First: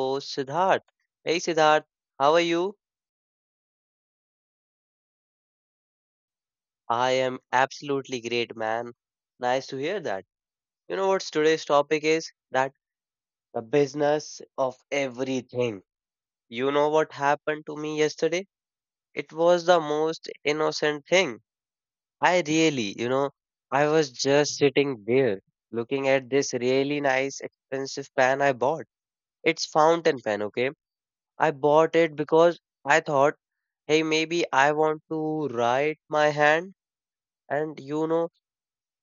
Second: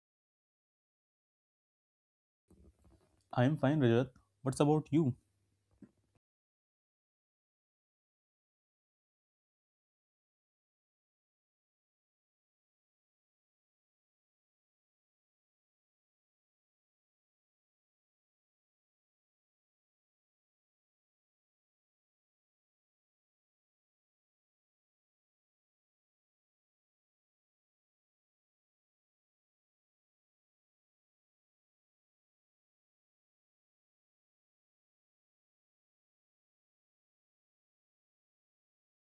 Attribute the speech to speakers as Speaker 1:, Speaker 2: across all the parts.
Speaker 1: host Siddharth. Hey, Siddharth, how are you?
Speaker 2: I am fine, Rajat. What's about you?
Speaker 1: I am absolutely great, man. Nice to hear that. You know what today's topic is? That The business of everything. You know what happened to me yesterday? It was the most innocent thing. I really, I was just sitting there looking at this really nice expensive pan I bought. It's fountain pen, okay? I bought it because I thought, hey, maybe I want to write my hand and you know,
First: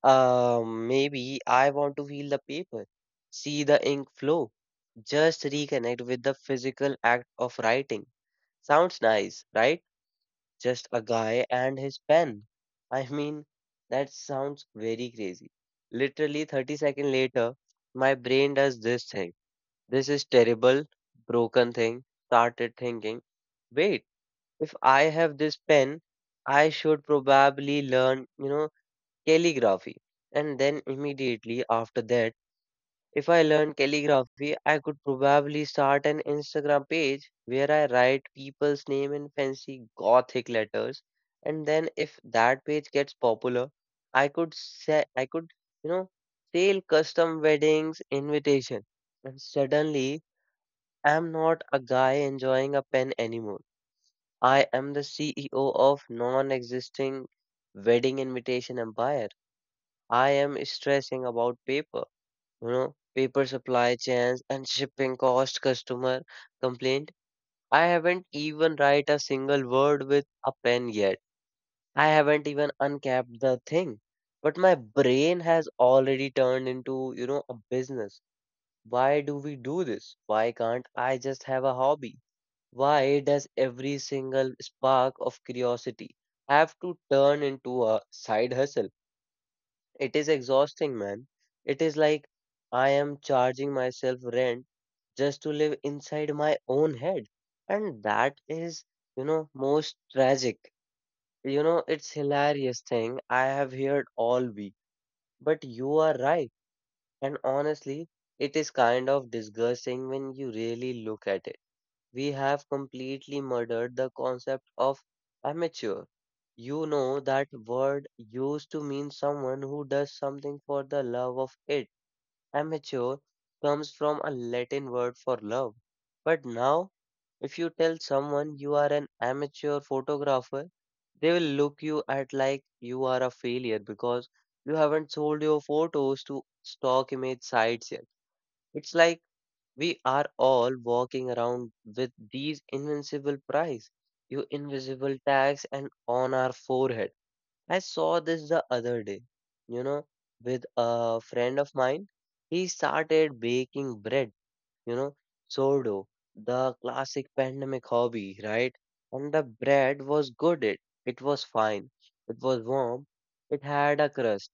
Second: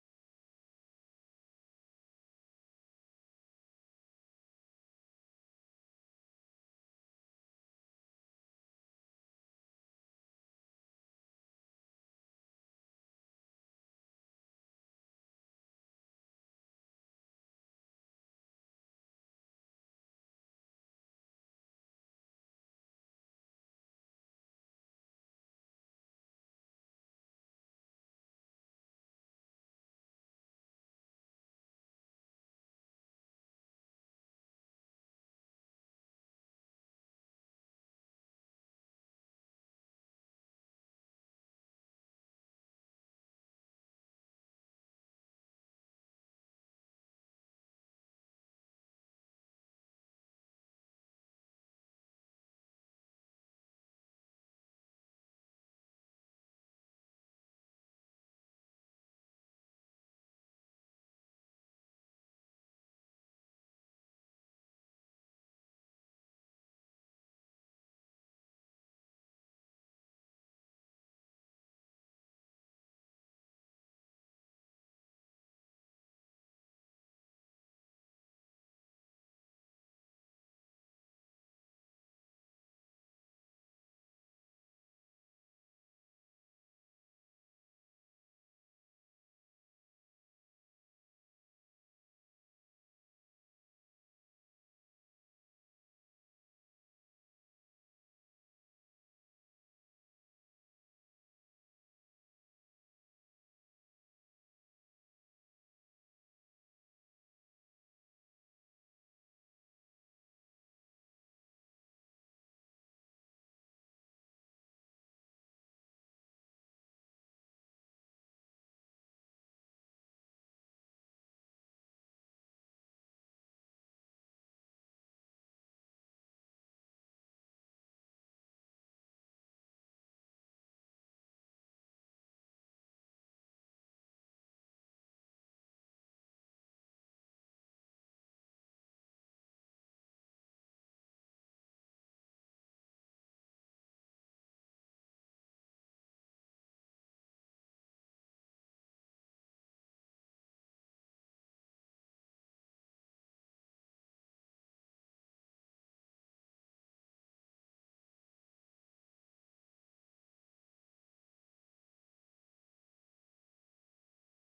Speaker 1: uh, maybe I want to feel the paper, see the ink flow, just reconnect with the physical act of writing. Sounds nice, right? Just a guy and his pen. I mean, that sounds very crazy. Literally 30 seconds later, my brain does this thing. This is terrible, broken thing. Started thinking, wait, if I have this pen, I should probably learn, calligraphy. And then immediately after that, if I learn calligraphy, I could probably start an Instagram page where I write people's name in fancy gothic letters. And then if that page gets popular, I could, you know, sell custom weddings invitation. And suddenly I'm not a guy enjoying a pen anymore. I am the CEO of non-existing wedding invitation empire. I am stressing about paper, paper supply chains and shipping cost customer complaint. I haven't even write a single word with a pen yet. I haven't even uncapped the thing, but my brain has already turned into, a business. Why do we do this? Why can't I just have a hobby? Why does every single spark of curiosity have to turn into a side hustle? It is exhausting, man. It is like I am charging myself rent just to live inside my own head. And that is, most tragic. You know, it's hilarious thing I have heard all week. But you are right. And honestly, it is kind of disgusting when you really look at it. We have completely murdered the concept of amateur. You know, that word used to mean someone who does something for the love of it. Amateur comes from a Latin word for love. But now, if you tell someone you are an amateur photographer, they will look you at like you are a failure because you haven't sold your photos to stock image sites yet. It's like we are all walking around with these invincible prize, you invisible tags, and on our forehead. I saw this the other day, you know, with a friend of mine. He started baking bread, you know, sourdough, the classic pandemic hobby, right? And the bread was good. It was fine. It was warm. It had a crust.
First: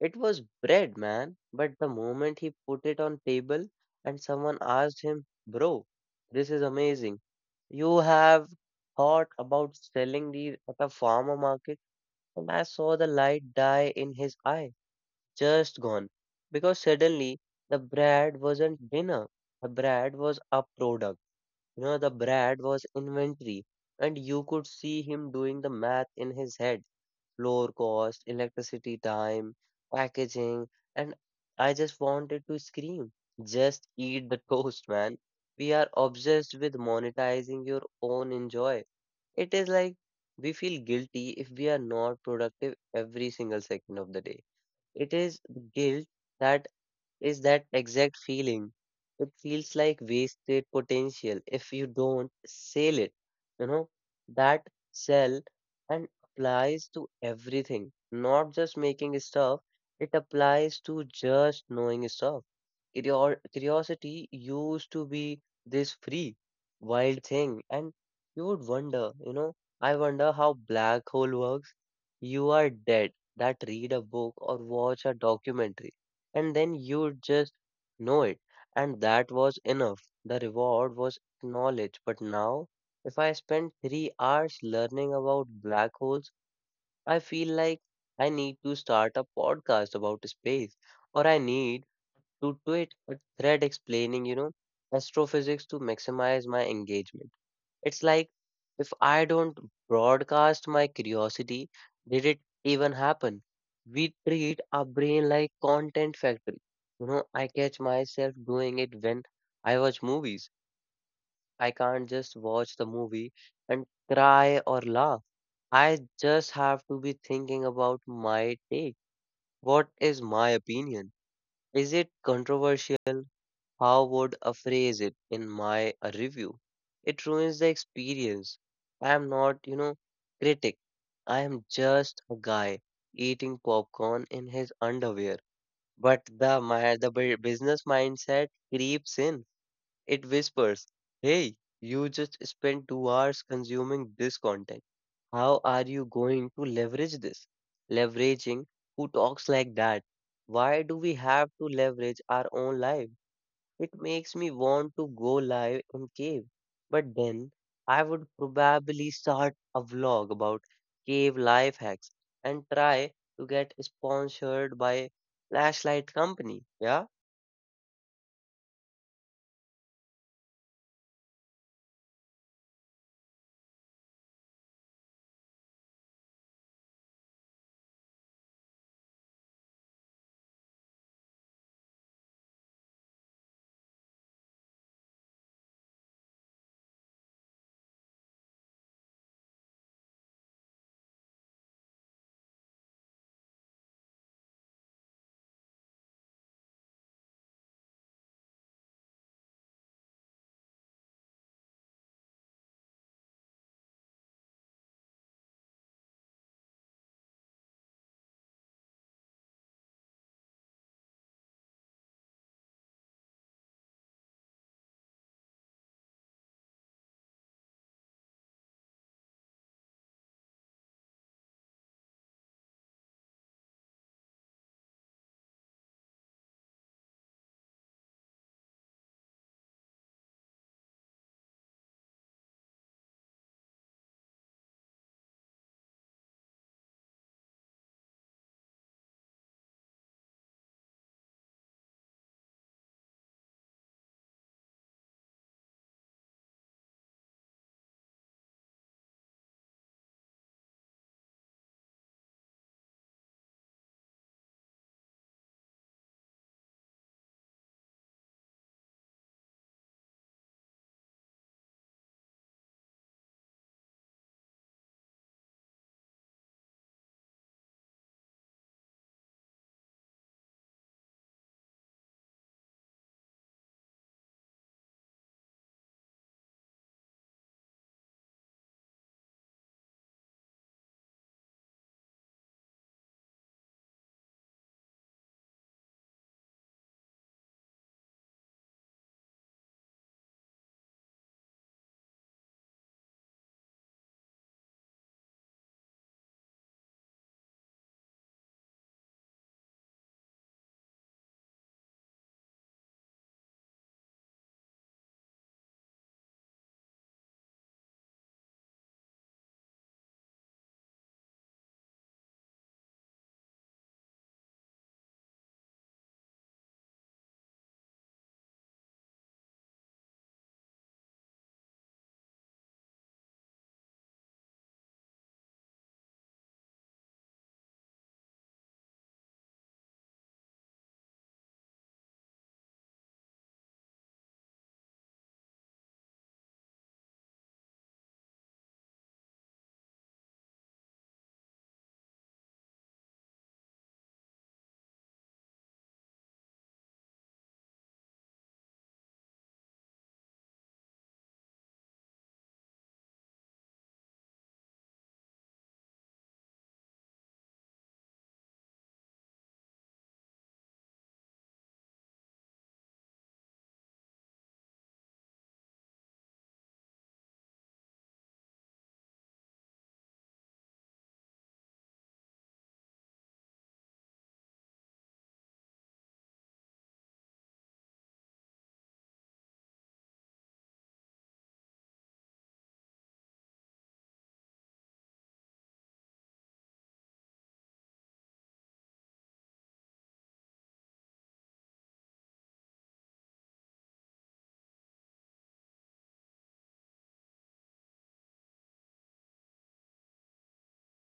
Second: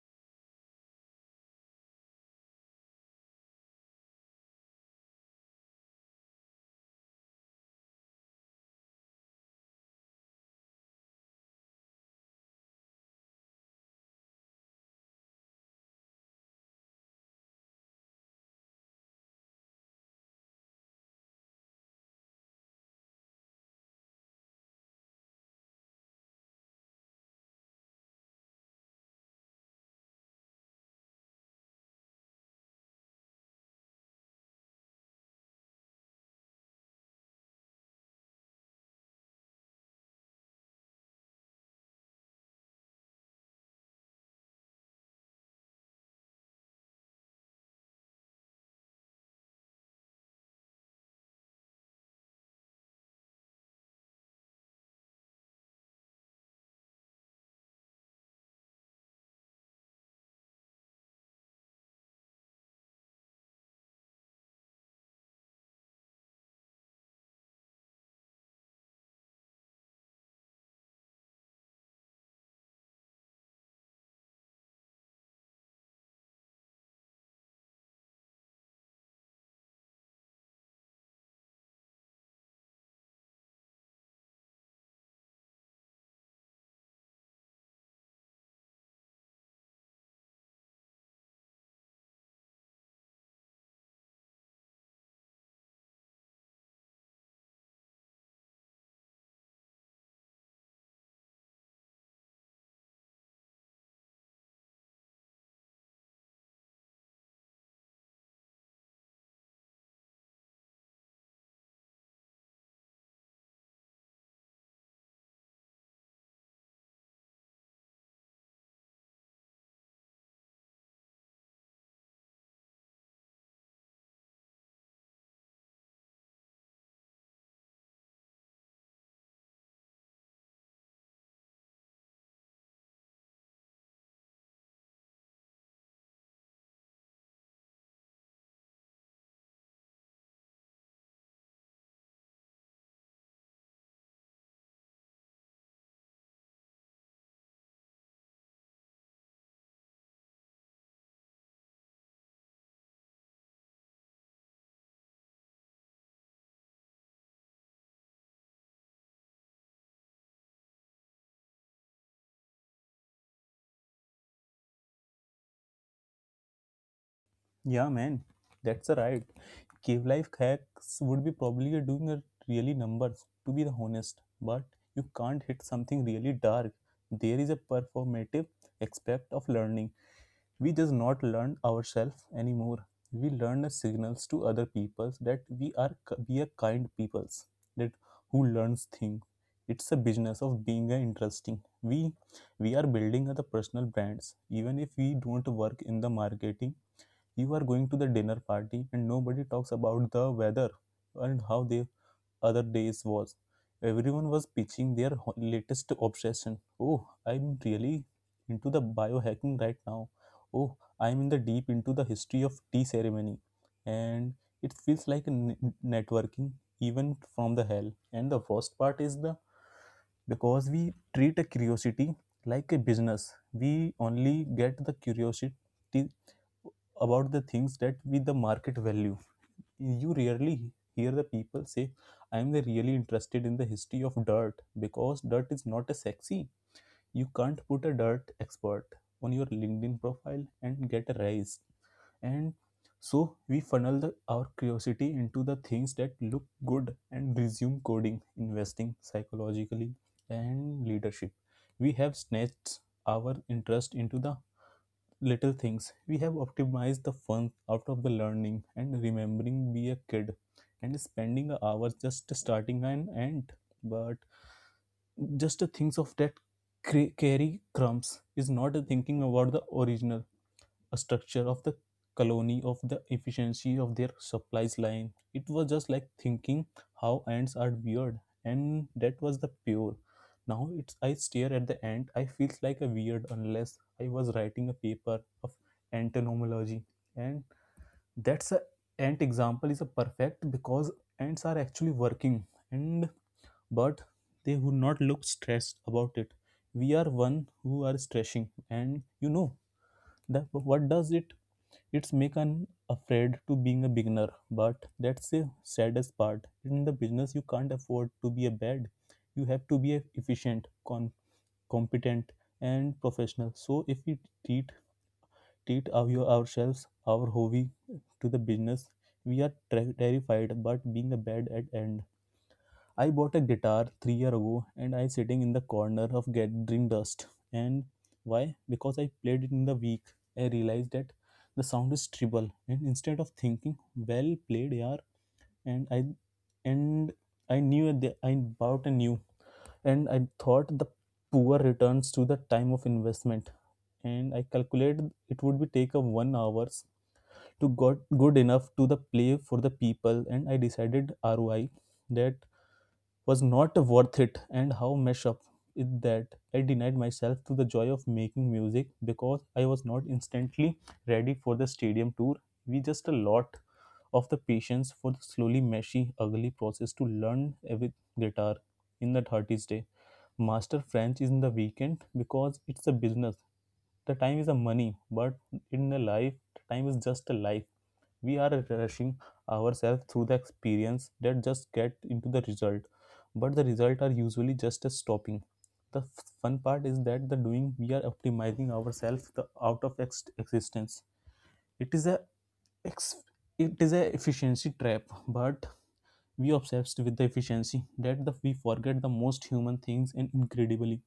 Speaker 1: It was bread, man. But the moment he put it on table and someone asked him, "Bro, this is amazing. You have thought about selling these at a farmer market?" And I saw the light die in his eye, just gone. Because suddenly the bread wasn't dinner. The bread was a product. You know, the bread was inventory. And you could see him doing the math in his head, lower cost, electricity, time, packaging, and I just wanted to scream. Just eat the toast, man. We are obsessed with monetizing your own enjoy. It is like we feel guilty if we are not productive every single second of the day. It is the guilt that is that exact feeling. It feels like wasted potential if you don't sell it. You know, that sell and applies to everything, not just making stuff, it applies to just knowing stuff. Curiosity used to be this free, wild thing, and you would wonder, I wonder how black hole works. You are dead that read a book or watch a documentary and then you just know it. And that was enough. The reward was knowledge. But now, if I spend 3 hours learning about black holes, I feel like I need to start a podcast about space, or I need to tweet a thread explaining, astrophysics to maximize my engagement. It's like if I don't broadcast my curiosity, did it even happen? We treat our brain like content factory. You know, I catch myself doing it when I watch movies. I can't just watch the movie and cry or laugh. I just have to be thinking about my take. What is my opinion? Is it controversial? How would I phrase it in my review? It ruins the experience. I am not, critic. I am just a guy eating popcorn in his underwear. But the business mindset creeps in. It whispers, "Hey, you just spent 2 hours consuming this content. How are you going to leverage this? Leveraging who talks like that? Why do we have to leverage our own life? It makes me want to go live and cave. But then I would probably start a vlog about cave life hacks and try to get sponsored by flashlight company. Yeah?
Speaker 2: Yeah, man, that's a ride. Cave life hacks would be probably doing a really numbers, to be the honest. But you can't hit something really dark. There is a performative aspect of learning. We just not learn ourselves anymore. We learn signals to other people that we are kind peoples that who learns things. It's a business of being a interesting. We we are building the personal brands. Even if we don't work in the marketing, you are going to the dinner party and nobody talks about the weather and how they other days was. Everyone was pitching their latest obsession. Oh, I'm really into the biohacking right now. Oh, I'm in the deep into the history of tea ceremony. And it feels like a networking even from the hell. And the worst part is the because we treat a curiosity like a business. We only get the curiosity about the things that with the market value. You rarely hear the people say I'm really interested in the history of dirt, because dirt is not a sexy. You can't put a dirt expert on your LinkedIn profile and get a raise. And so we funnel our curiosity into the things that look good and resume coding, investing psychologically and leadership. We have snatched our interest into the little things. We have optimized the fun out of the learning and remembering we a kid and spending hours just starting an ant. But just the things of that carry crumbs is not thinking about the original a structure of the colony of the efficiency of their supplies line. It was just like thinking how ants are weird, and that was the pure. Now it's I stare at the ant, I feel like a weird unless I was writing a paper of entomology. And that's a ant example is a perfect because ants are actually working and but they would not look stressed about it. We are one who are stressing, and you know that what does it, it's make an afraid to being a beginner. But that's the saddest part in the business. You can't afford to be a bad. You have to be efficient, competent and professional. So if we treat treat ourselves our hobby to the business, we are terrified but being a bad at end. I bought a guitar 3 year ago and I sitting in the corner of gathering dust. And why? Because I played it in the week. I realized that the sound is treble. And instead of thinking, well played, yeah, and I and I knew that I bought a new. And I thought the poor returns to the time of investment. And I calculated it would be take a 1 hours to got good enough to the play for the people. And I decided ROI that was not worth it. And how messed up is that? I denied myself to the joy of making music because I was not instantly ready for the stadium tour. We just a lot of the patience for the slowly meshy ugly process to learn every guitar in the 30s day. Master French is in the weekend because it's a business. The time is a money, but in a life, the time is just a life. We are refreshing ourselves through the experience that just get into the result, but the result are usually just a stopping the fun part is that the doing. We are optimizing ourselves the out of existence. It is a ex- it is a efficiency trap. But we obsessed with the efficiency that we forget the most human things and incredibly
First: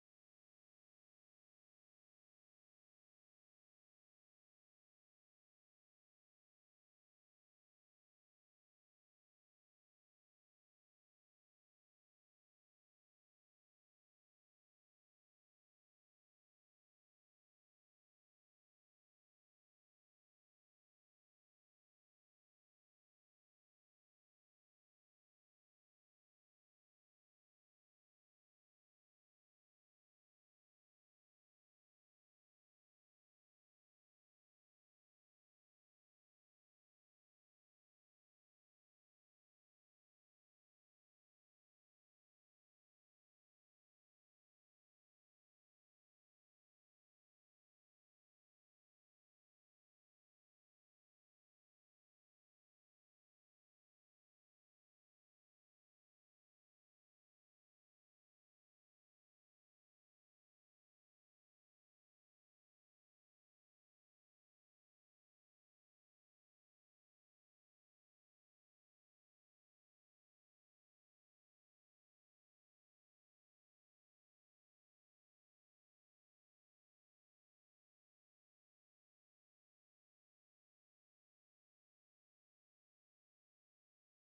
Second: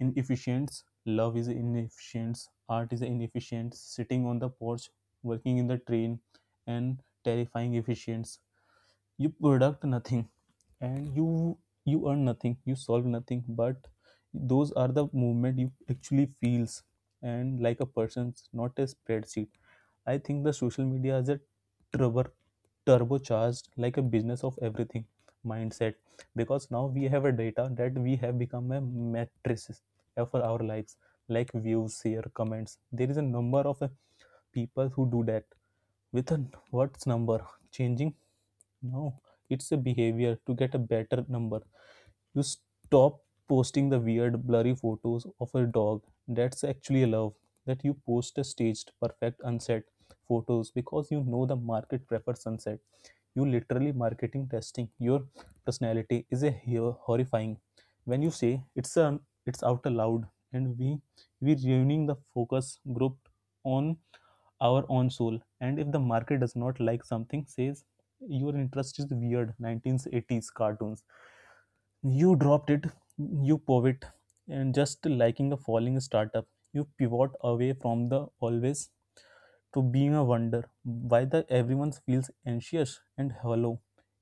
Speaker 2: inefficients. Love is inefficient, art is inefficient, sitting on the porch, working in the train and terrifying efficients. You product nothing, and you earn nothing, you solve nothing, but those are the movement you actually feels, and like a person's not a spreadsheet. I think the social media is a turbo turbocharged like a business of everything mindset, because now we have a data that we have become a matrices for our lives, like views, share, comments. There is a number of people who do that with a what's number changing? No, it's a behavior to get a better number. You stop posting the weird, blurry photos of a dog that's actually love. That you post a staged, perfect unset photos because you know the market prefers sunset. You literally marketing testing your personality is a horrifying. When you say it's a it's out aloud, and we ruining the focus group on our own soul. And if the market does not like something, says your interest is weird 1980s cartoons, you dropped it, you pivot and just liking a falling startup. You pivot away from the always to being a wonder why the everyone feels anxious and hollow.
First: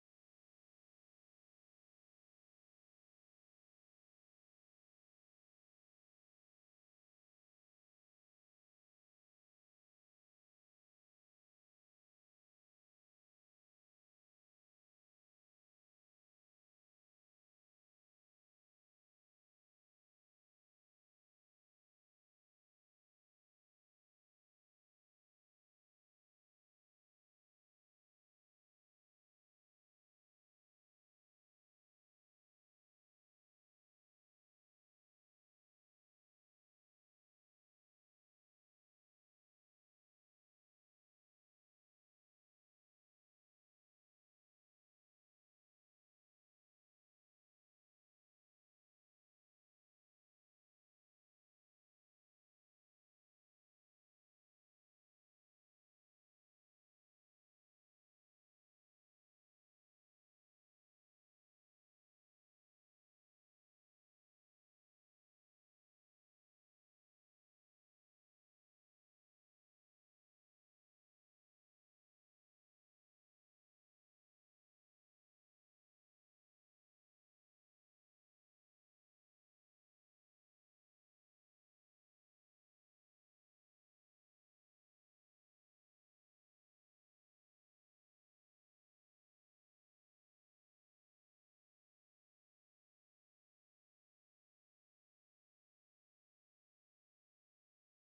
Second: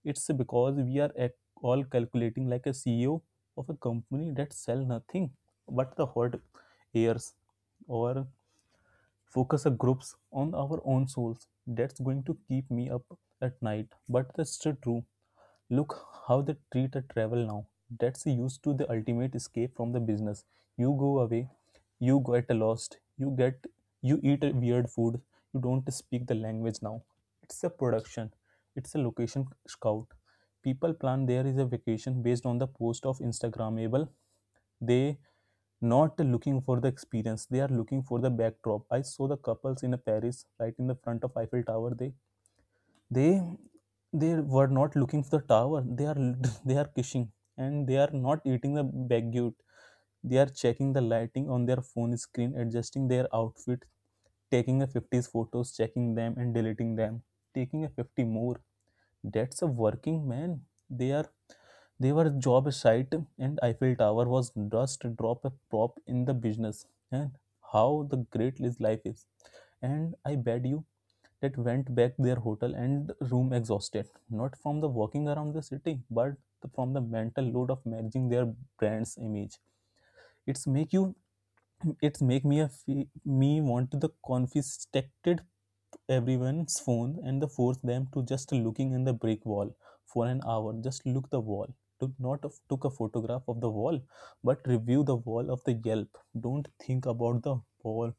Speaker 2: It's because we are at all calculating like a CEO of a company that sell nothing but the hot airs or focus a groups on our own souls. That's going to keep me up at night, but that's the true. Look how the treat a travel now. That's used to the ultimate escape from the business. You go away, you get lost, you get you eat a weird food, you don't speak the language now. It's a production. It's a location scout. People plan there is a vacation based on the post of Instagramable. They not looking for the experience. They are looking for the backdrop. I saw the couples in a Paris right in the front of Eiffel Tower. They they were not looking for the tower, they are they are kissing, and they are not eating the baguette. They are checking the lighting on their phone screen, adjusting their outfit, taking a 50s photos, checking them and deleting them, taking a 50 more. That's a working man. They are they were job site, and Eiffel Tower was just drop a prop in the business. And how the great life is. And I bet you that went back their hotel and room exhausted, not from the walking around the city, but from the mental load of managing their brand's image. It's make you, it's make me a me want the confiscated everyone's phone and the force them to just looking in the brick wall for an hour. Just look the wall. Took not of, took a photograph of the wall, but review the wall of the Yelp. Don't think about the wall.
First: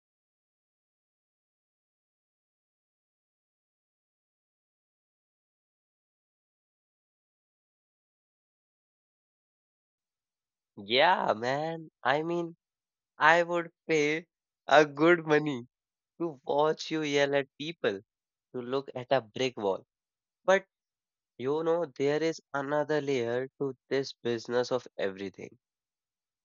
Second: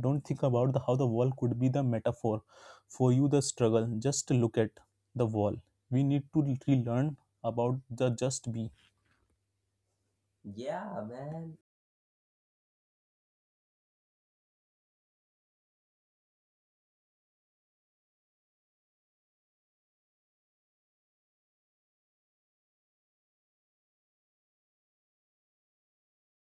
Speaker 2: Don't think about the how the wall could be the metaphor for you the struggle, just look at the wall. We need to relearn about the just be. Yeah,
Speaker 1: Yeah,
Speaker 2: man.
Speaker 1: man. I mean, I would pay a good money to watch you yell at people, to look at a brick wall. But you know, there is another layer to this business of everything.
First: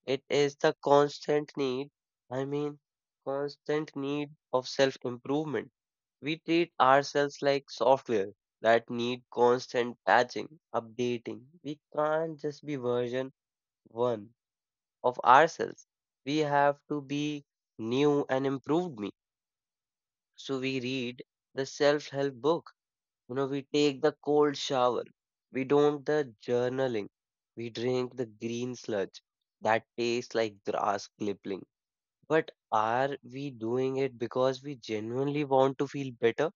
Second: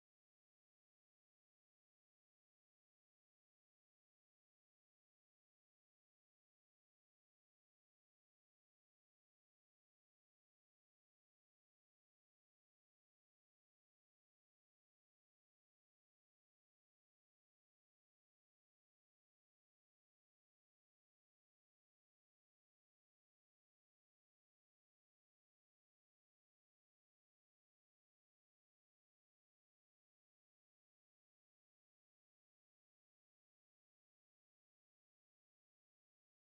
Speaker 1: It is the constant need, I mean, constant need of self improvement. We treat ourselves like software that need constant patching, updating. We can't just be version one of ourselves. We have to be new and improved me. So we read the self-help book. You know, we take the cold shower. We don't the journaling. We drink the green sludge that tastes like grass clipping, but are we doing it because we genuinely want to feel better?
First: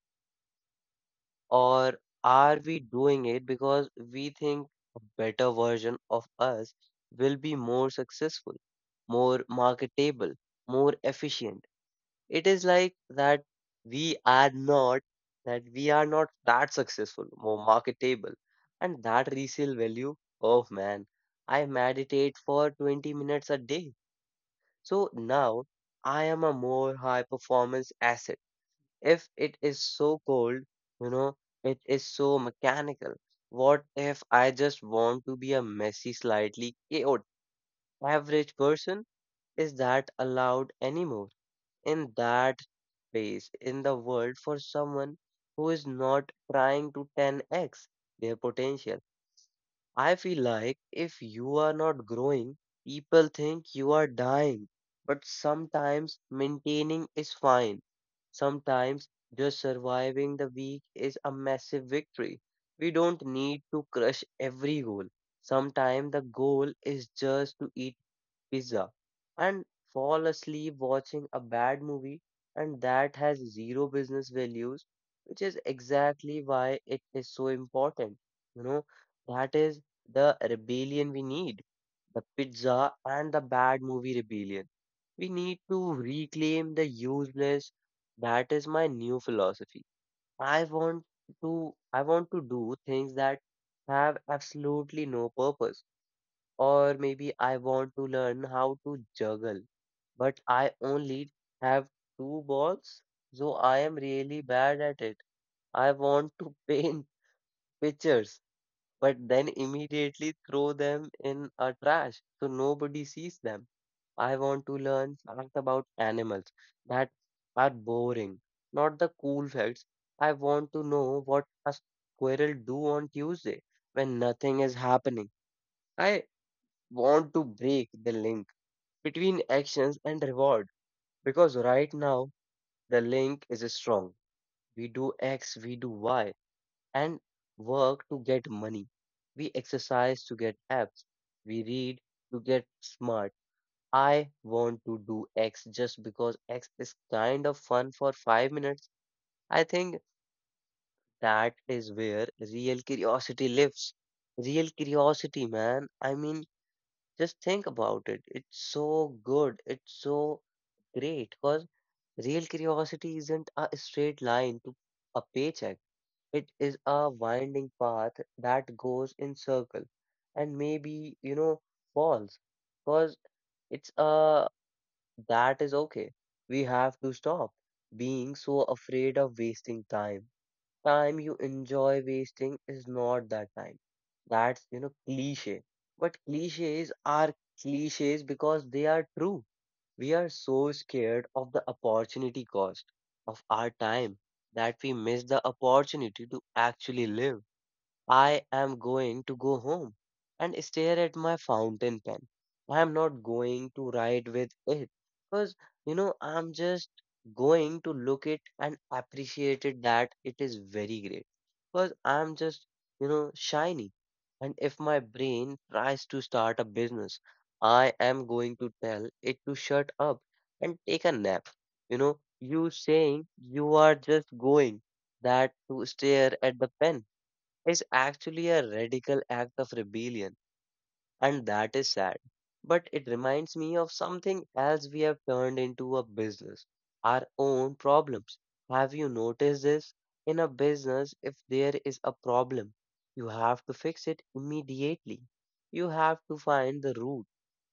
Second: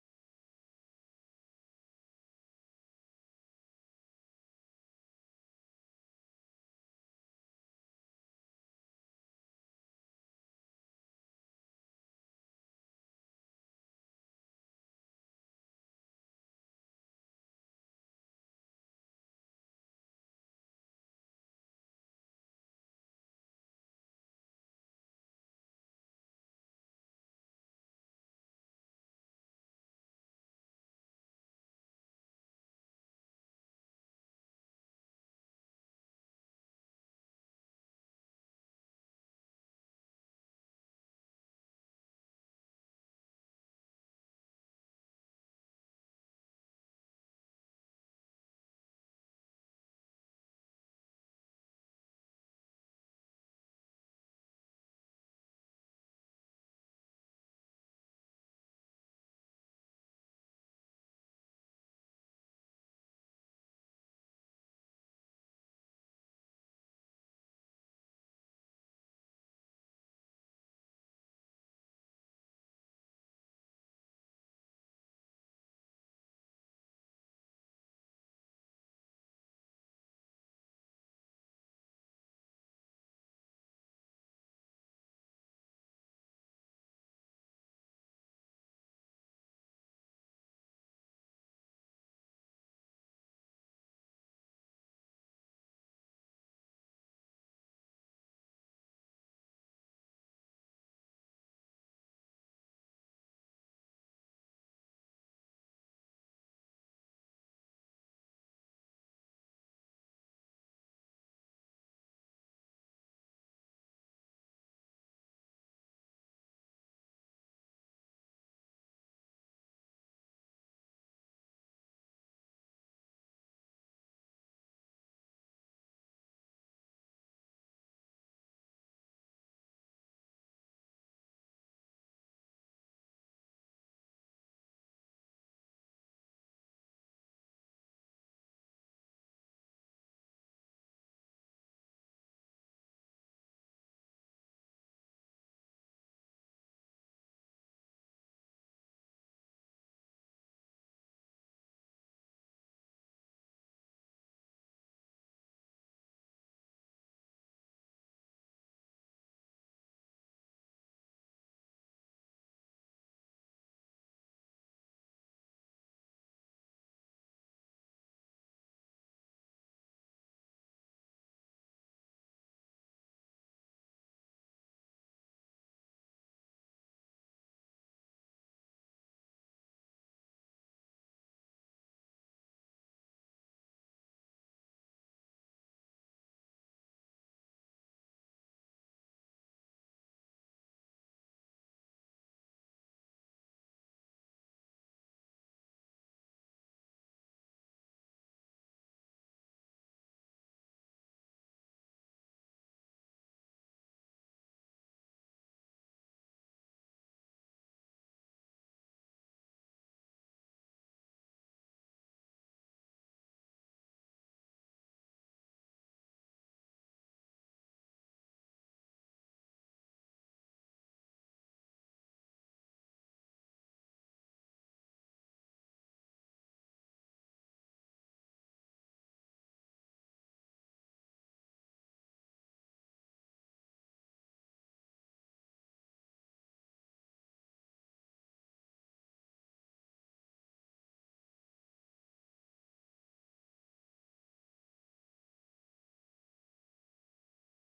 Speaker 1: Or are we doing it because we think a better version of us will be more successful, more marketable, more efficient? It is like that we are not we are not that successful, more marketable. And that resale value, oh man, I meditate for 20 minutes a day so now I am a more high performance asset. If it is so cold, you know, it is so mechanical. What if I just want to be a messy, slightly chaotic average person? Is that allowed anymore in that space in the world for someone who is not trying to 10x their potential? I feel like if you are not growing, people think you are dying. But sometimes maintaining is fine. Sometimes just surviving the week is a massive victory. We don't need to crush every goal. Sometimes the goal is just to eat pizza and fall asleep watching a bad movie, and that has zero business values, which is exactly why it is so important. you know that is the rebellion we need, the pizza and the bad movie rebellion. We need to reclaim the useless. That is my new philosophy. i want to I want to do things that have absolutely no purpose, or maybe I want to learn how to juggle, but I only have two balls, so I am really bad at it. I want to paint pictures, but then immediately throw them in a trash so nobody sees them. I want to learn facts about animals that are boring, not the cool facts. I want to know what a squirrel do on Tuesday when nothing is happening. I want to break the link between actions and reward because right now the link is strong. We do X, we do Y, and work to get money. We exercise to get abs. We read to get smart. I want to do X just because X is kind of fun for 5 minutes. I think that is where real curiosity lives. Real curiosity, man. I mean, just think about it. It's so good. It's so Great, because real curiosity isn't a straight line to a paycheck. It is a winding path that goes in circle and maybe, falls. Because it's that is okay. We have to stop being so afraid of wasting time. Time you enjoy wasting is not that time. That's, cliche. But cliches are cliches because they are true. We are so scared of the opportunity cost of our time that we miss the opportunity to actually live. I am going to go home and stare at my fountain pen. I am not going to write with it because, I'm just going to look it and appreciate it that it is very great because I'm just, shiny. And if my brain tries to start a business, I am going to tell it to shut up and take a nap. You saying you are just going that to stare at the pen is actually a radical act of rebellion, and that is sad. But it reminds me of something else we have turned into a business, our own problems. Have you noticed this? In a business, if there is a problem, you have to fix it immediately. You have to find the root,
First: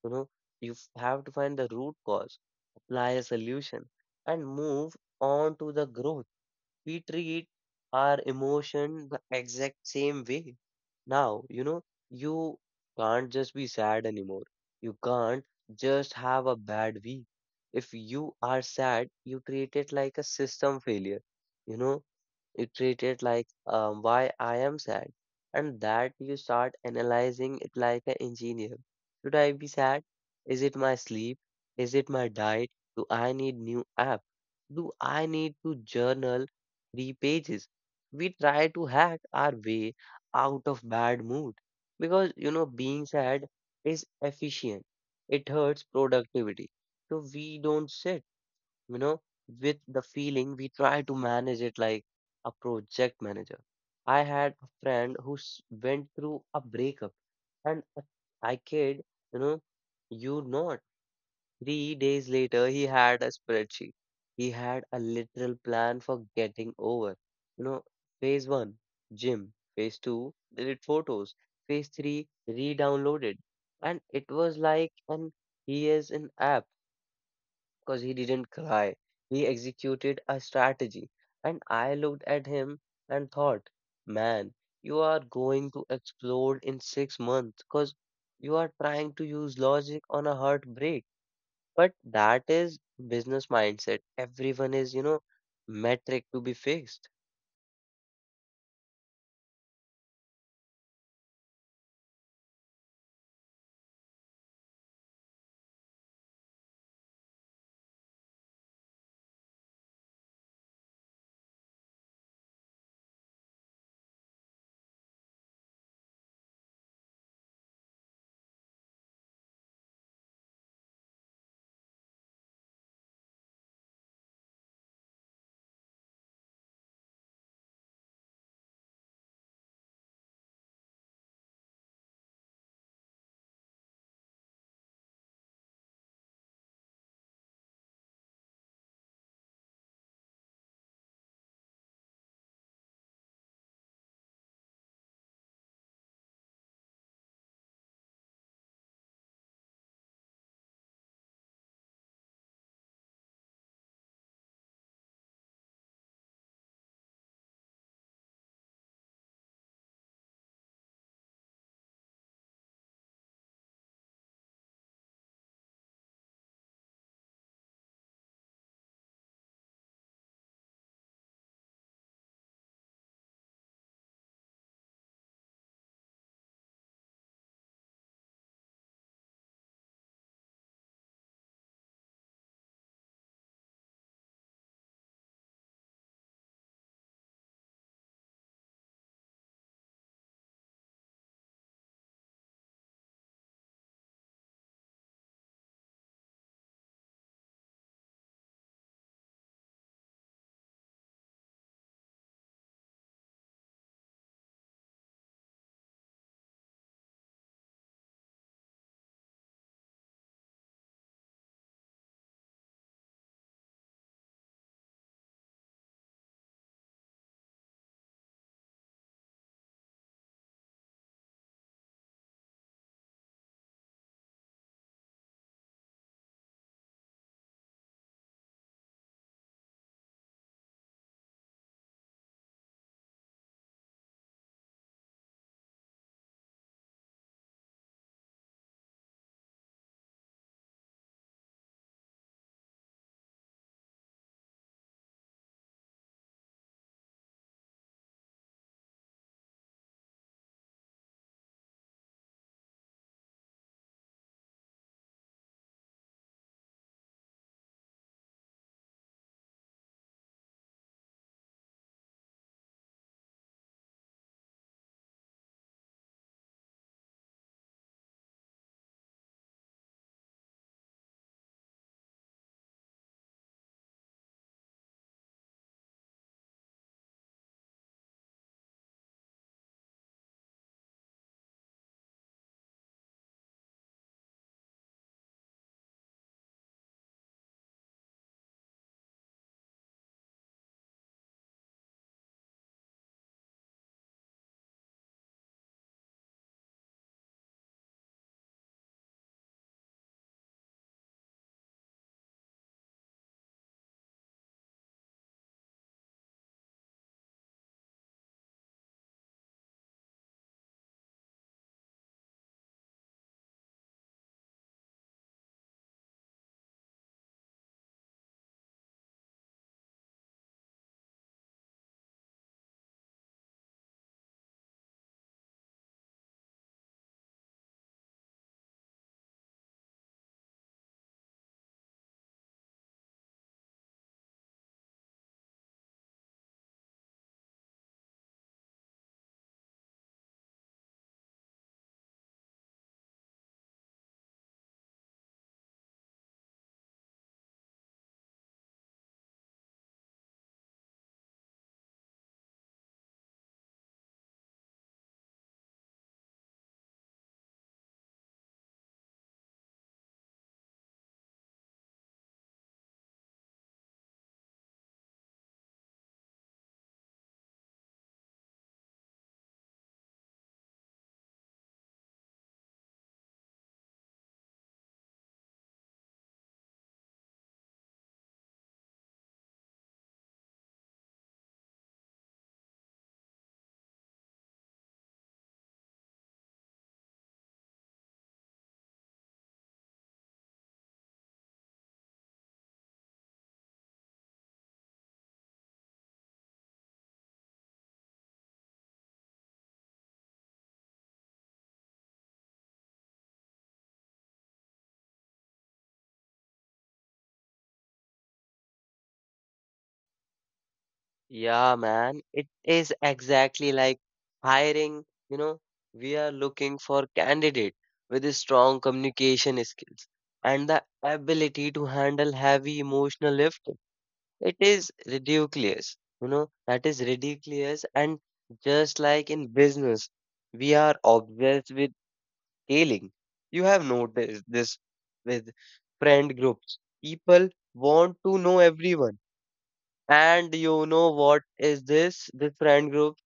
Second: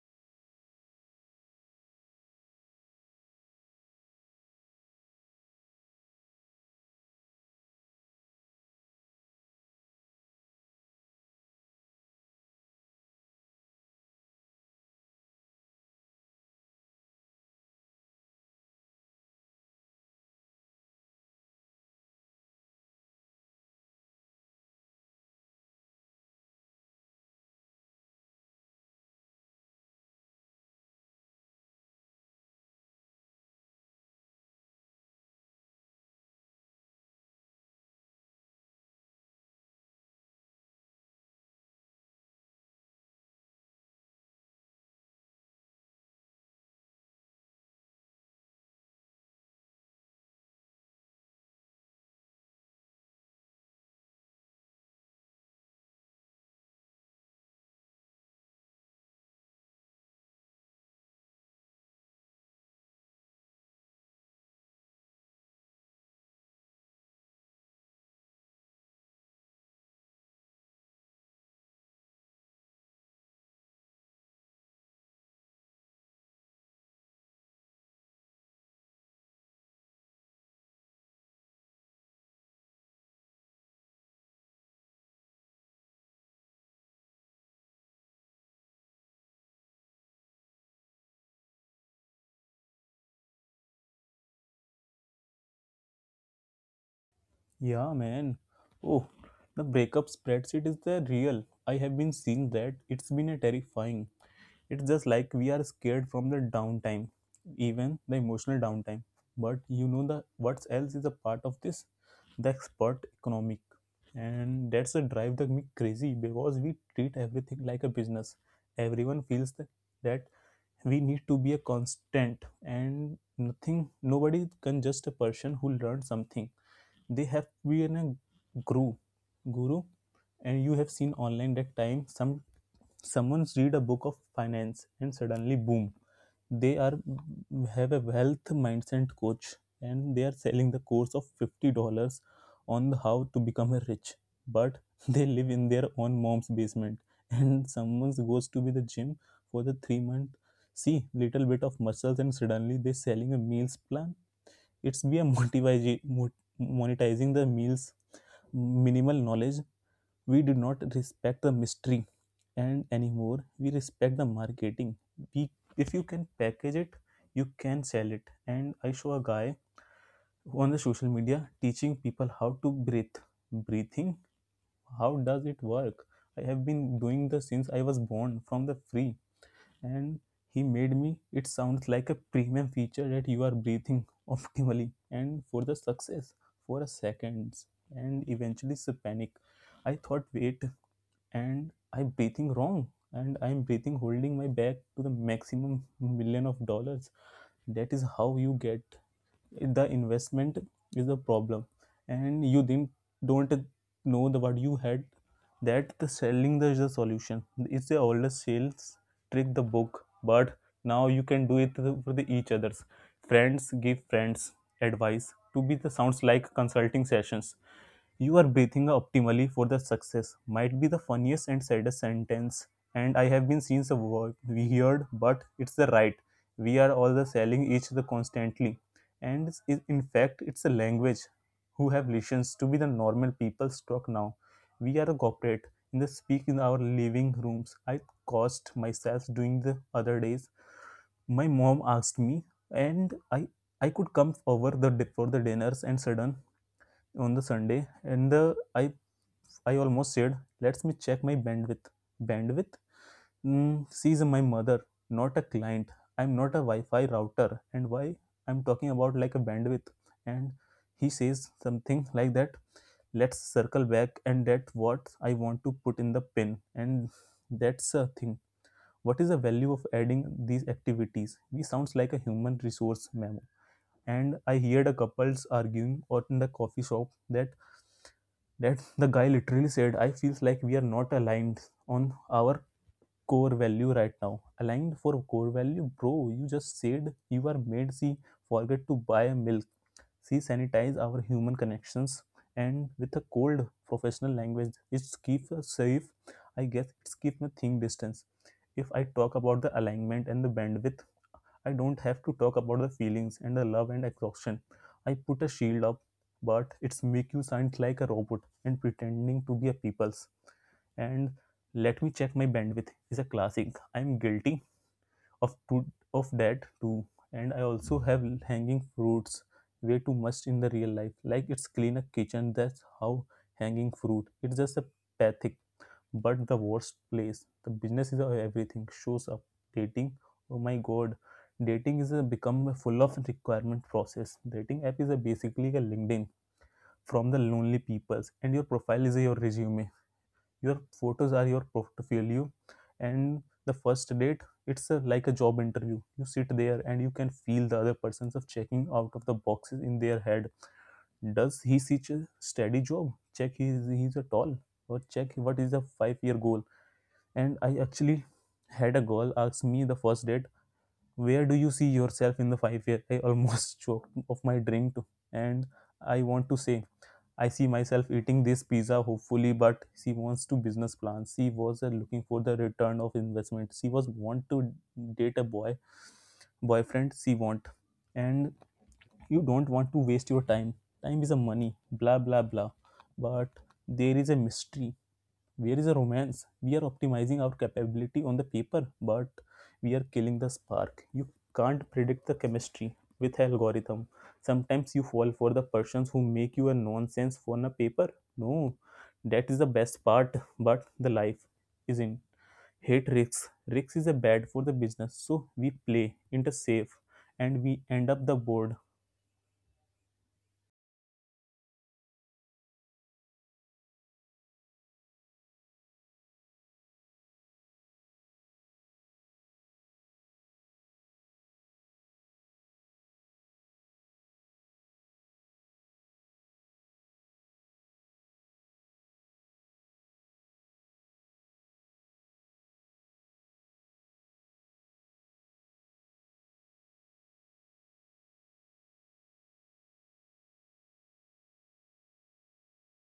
Speaker 1: you know, have to find the root cause, apply a solution, and move on to the growth. We treat our emotion the exact same way now. You can't just be sad anymore. You can't just have a bad week. If you are sad, you treat it like a system failure. You know, you treat it like, why I am sad, and that you start analyzing it like an engineer. Should I be sad? Is it my sleep? Is it my diet? Do I need new app? Do I need to journal 3 pages? We try to hack our way out of bad mood because, you know, being sad is efficient. It hurts productivity. So we don't sit, you know, with the feeling. We try to manage it like a project manager. I had a friend who went through a breakup and a, I kid you know, you not. 3 days later, he had a spreadsheet. He had a literal plan for getting over. You know, phase 1, gym. Phase 2, delete photos. Phase 3, re-downloaded. And it was like, and he is an app because he didn't cry. He executed a strategy. And I looked at him and thought, man, you are going to explode in 6 months because you are trying to use logic on a heartbreak. But that is business mindset. Everyone is, you know, metric to be fixed.
Speaker 2: Yeah, man. Oh, the breakup spreadsheet is the real. I have been seeing that, it's been a terrifying. It's just like we are scared from the downtime, even the emotional downtime. But you know the what else is a part of this, the expert economic, and that's a drive that me crazy because we treat everything like a business. Everyone feels that, that we need to be a constant, and nothing nobody can just a person who learned something, they have to be in a guru guru. And you have seen online that time some someone's read a book of finance and suddenly boom, they are have a wealth mindset coach, and they are selling the course of $50 on how to become a rich, but they live in their own mom's basement. And someone goes to be the gym for the 3 month, see little bit of muscles, and suddenly they selling a meals plan. It's be a motivizing, monetizing the meals, minimal knowledge. We do not respect the mystery and anymore, we respect the marketing. We if you can package it, you can sell it. And I show a guy on the social media teaching people how to breathe. Breathing, how does it work? I have been doing this since I was born from the free. And he made me it sounds like a premium feature that you are breathing optimally and for the success for a seconds. And eventually it's panic. I thought, wait, and I'm breathing wrong, and I'm breathing holding my back to the maximum million of dollars. That is how you get the investment is the problem, and you didn't don't know the what you had, that the selling the is the solution. It's the oldest sales trick the book, but now you can do it for the each others. Friends give friends advice to be the sounds like consulting sessions. You are breathing optimally for the success might be the funniest and saddest sentence. And I have been seen the word we heard, but it's the right. We are all the selling each the constantly, and is in fact it's a language. Who have listens to be the normal people's talk now? We are a corporate in the speak in our living rooms. I cost myself doing the other days. My mom asked me, and I could come over the for the dinners and sudden on the Sunday, and the I almost said, "Let me check my bandwidth." Bandwidth? Mm, she's my mother, not a client. I'm not a Wi-Fi router, and why I'm talking about like a bandwidth. And he says something like that. Let's circle back, and that's what I want to put in the pin. And that's a thing. What is the value of adding these activities? We sounds like a human resource memo. And I heard a couples arguing out in the coffee shop that the guy literally said, I feels like we are not aligned on our core value right now. Aligned for core value, bro. You just said you are made see forget to buy a milk. See sanitize our human connections and with a cold professional language. It's keep us safe. I guess it's keep me think distance. If I talk about the alignment and the bandwidth, I don't have to talk about the feelings and the love and exhaustion. I put a shield up, but it's make you sound like a robot and pretending to be a people's. And let me check my bandwidth is a classic. I'm guilty of to, of that too. And I also have hanging fruits way too much in the real life. Like it's clean a kitchen. That's how hanging fruit. It's just a pathetic. But the worst place, the business is everything. Shows up, dating. Oh my god, dating is a become a full of requirement process. Dating app is a basically a LinkedIn from the lonely peoples, and your profile is your resume. Your photos are your portfolio, and the first date it's a, like a job interview. You sit there and you can feel the other person's of checking out of the boxes in their head. Does he seek a steady job? Check. He is he's a tall or check. What is the 5-year goal? And I actually had a girl ask me the first date, where do you see yourself in the 5 years? I almost choked of my drink too. And I want to say I see myself eating this pizza hopefully, but she wants to business plans. She was looking for the return of investment. She was want to date a boyfriend she want. And you don't want to waste your Time is a money, blah blah blah. But there is a mystery. Where is the romance? We are optimizing our capability on the paper, but we are killing the spark. You can't predict the chemistry with algorithm. Sometimes you fall for the persons who make you a nonsense on a paper. No, that is the best part, but the life is in hate risks. Risks is a bad for the business, so we play into safe and we end up the board.
Speaker 1: Yeah, man, it is exactly like hiring. You know, we are looking for candidate with a strong communication skills and the ability to handle heavy emotional lift. It is ridiculous, you know, that is ridiculous. And just like in business, we are obsessed with scaling. You have noticed this with friend groups. People want to know everyone, and you know what is this? This friend group,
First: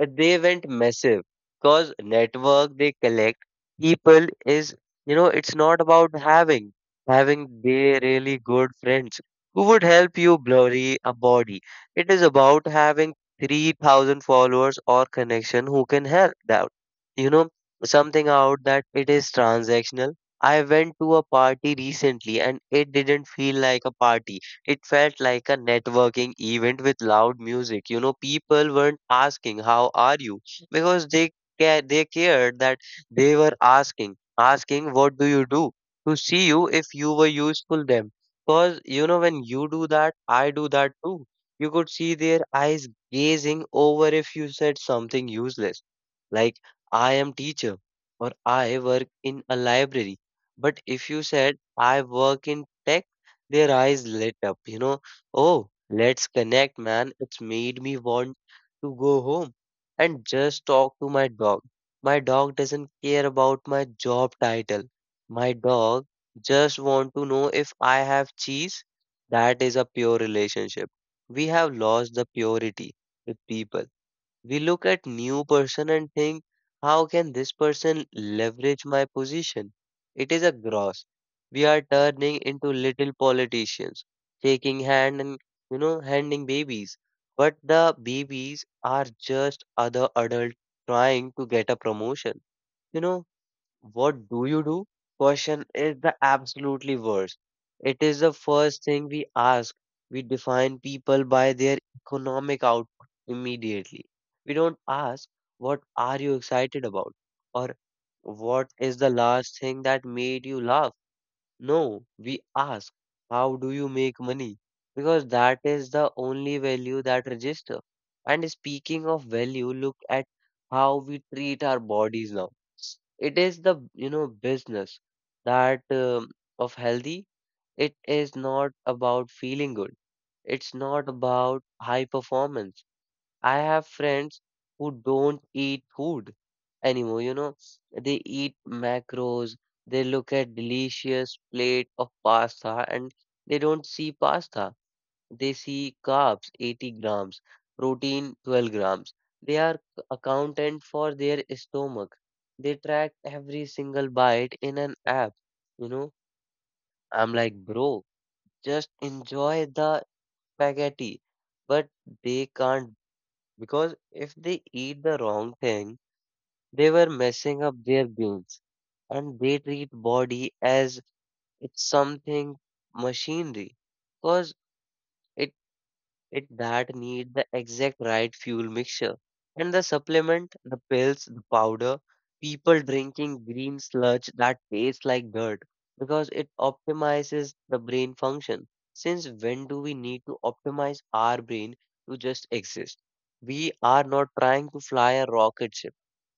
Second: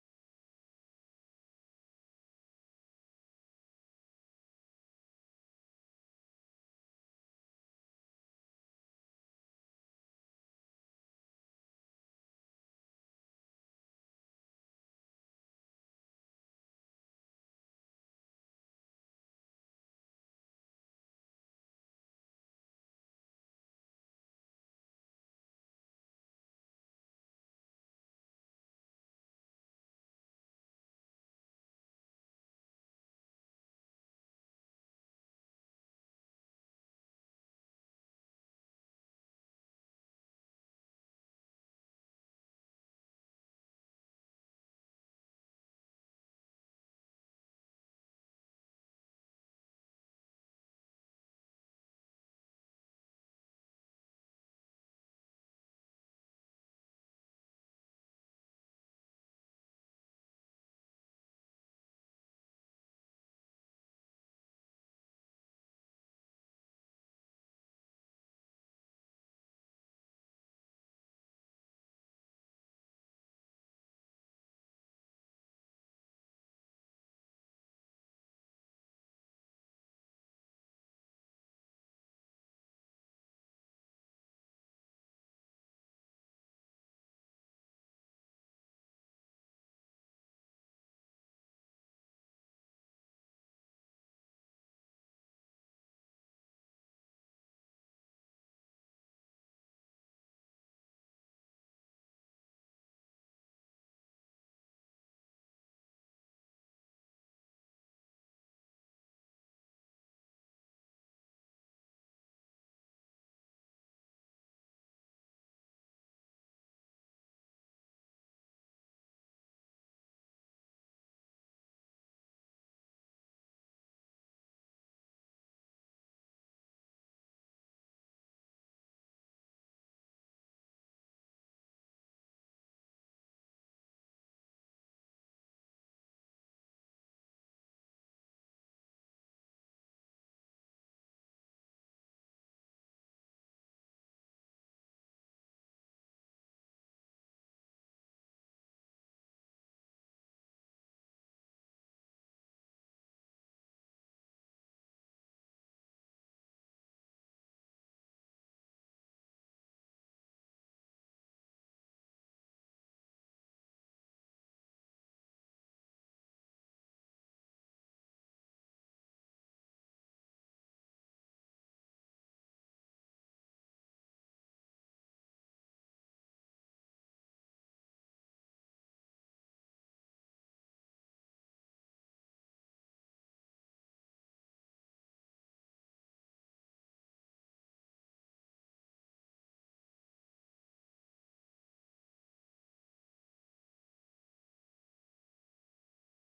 Speaker 1: they went massive because network they collect people is, you know, it's not about having they really good friends who would help you blurry a body. It is about having 3,000 followers or connection who can help out. You know, something out that it is transactional. I went to a party recently and it didn't feel like a party, it felt like a networking event with loud music. You know, people weren't asking, "How are you?" because they, they cared that they were asking, "What do you do?" to see you if you were useful them. Because, you know, when you do that, I do that too. You could see their eyes gazing over if you said something useless like, "I am teacher," or "I work in a library," but if you said, "I work in tech," their eyes lit up, you know. Oh, let's connect, man. It's made me want to go home and just talk to my dog. My dog doesn't care about my job title. My dog just want to know if I have cheese. That is a pure relationship. We have lost the purity with people. We look at new person and think, how can this person leverage my position? It is a gross. We are turning into little politicians, shaking hand and, you know, handing babies. But the babies are just other adult trying to get a promotion. You know, "What do you do?" question is the absolutely worst. It is the first thing we ask. We define people by their economic output immediately. We don't ask, "What are you excited about?" Or, "What is the last thing that made you laugh?" No, we ask, "How do you make money?" Because that is the only value that register. And speaking of value, look at how we treat our bodies now. It is the, you know, business that, of healthy. It is not about feeling good. It's not about high performance. I have friends who don't eat food anymore. You know, they eat macros, they look at delicious plate of pasta and they don't see pasta. They see carbs 80 grams, protein 12 grams. They are accountant for their stomach. They track every single bite in an app. You know, I'm like, bro, just enjoy the spaghetti. But they can't, because if they eat the wrong thing, they were messing up their gains. And they treat body as it's something machinery. Because it it that need the exact right fuel mixture and the supplement, the pills, the powder. People drinking green sludge that tastes like dirt because it optimizes the brain function. Since when do we need to optimize our brain to just exist? We are not trying to fly a rocket ship,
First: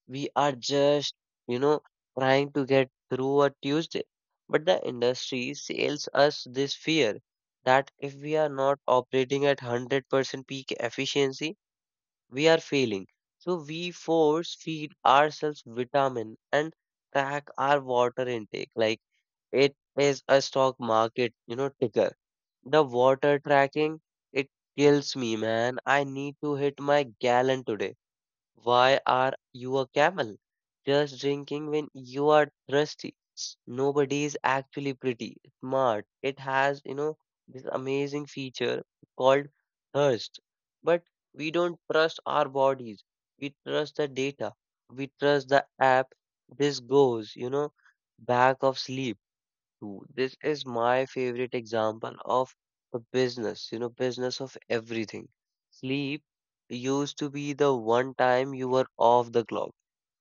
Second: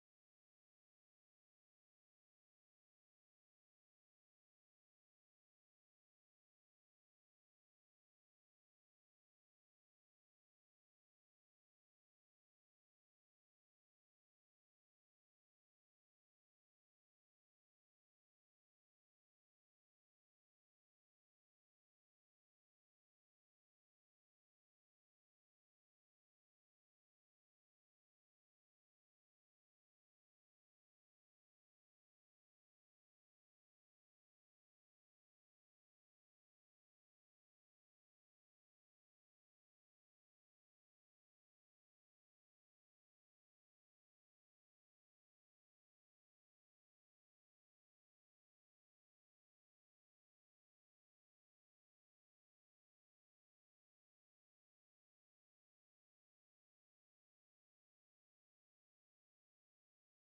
Speaker 1: we are just, you know, trying to get through a Tuesday. But the industry sells us this fear that if we are not operating at 100% peak efficiency, we are failing. So we force feed ourselves vitamin and track our water intake. Like it is a stock market, you know, ticker. The water tracking, it kills me, man. I need to hit my gallon today. Why are you a camel? Just drinking when you are thirsty. Nobody is actually pretty smart. It has, you know, this amazing feature called thirst. But we don't trust our bodies. We trust the data. We trust the app. This goes, you know, back of sleep. True. This is my favorite example of a business, you know, business of everything. Sleep used to be the one time you were off the clock.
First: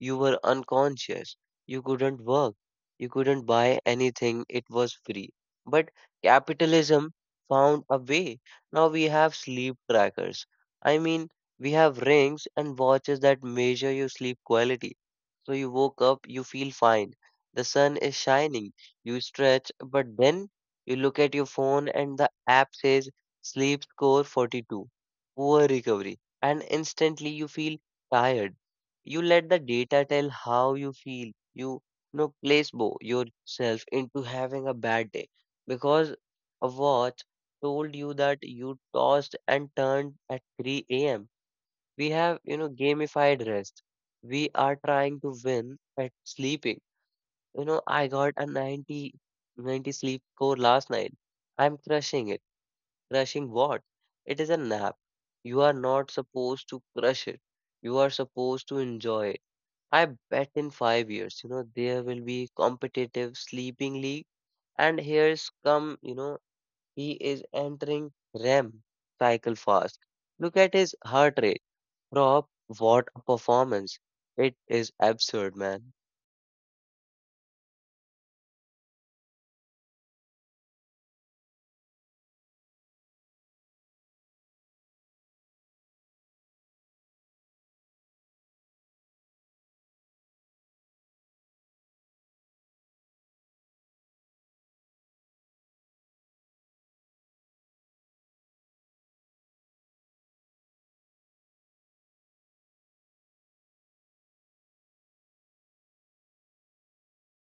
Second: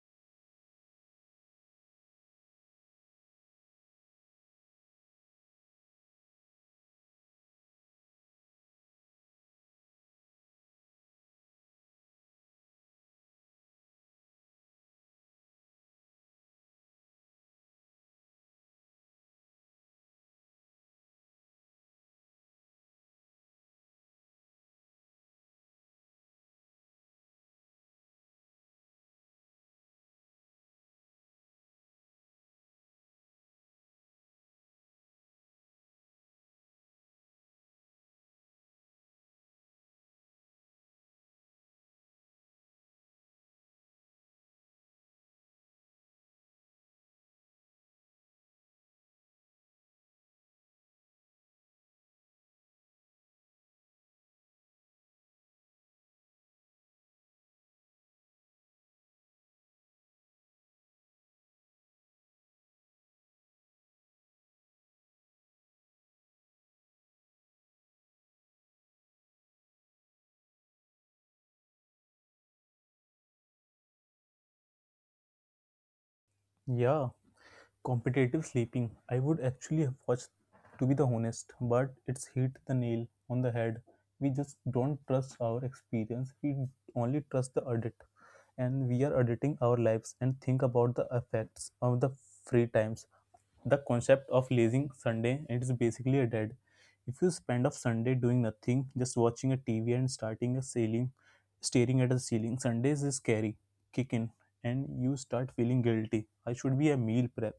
Speaker 1: You were unconscious. You couldn't work. You couldn't buy anything. It was free. But capitalism found a way. Now we have sleep trackers. I mean, we have rings and watches that measure your sleep quality. So you woke up, you feel fine. The sun is shining, you stretch, but then you look at your phone and the app says sleep score 42, poor recovery, and instantly you feel tired. You let the data tell how you feel. You know, placebo yourself into having a bad day because a watch told you that you tossed and turned at 3 a.m. We have, you know, gamified rest. We are trying to win at sleeping. You know, I got a ninety sleep score last night. I'm crushing it. Crushing what? It is a nap. You are not supposed to crush it. You are supposed to enjoy it. I bet in 5 years, you know, there will be competitive sleeping league. And here's come, you know, he is entering REM cycle fast. Look at his heart rate. Rob, what a performance. It is absurd, man.
Speaker 2: Yeah, competitive sleeping. I would actually have watched, to be the honest, but it's hit the nail on the head. We just don't trust our experience. We only trust the audit, and we are auditing our lives and think about the effects of the free times. The concept of lazing Sunday it's basically a dead. If you spend off Sunday doing nothing, just watching a TV and starting a ceiling, staring at the ceiling, Sundays is scary, kick in, and you start feeling guilty. I should be a meal prep,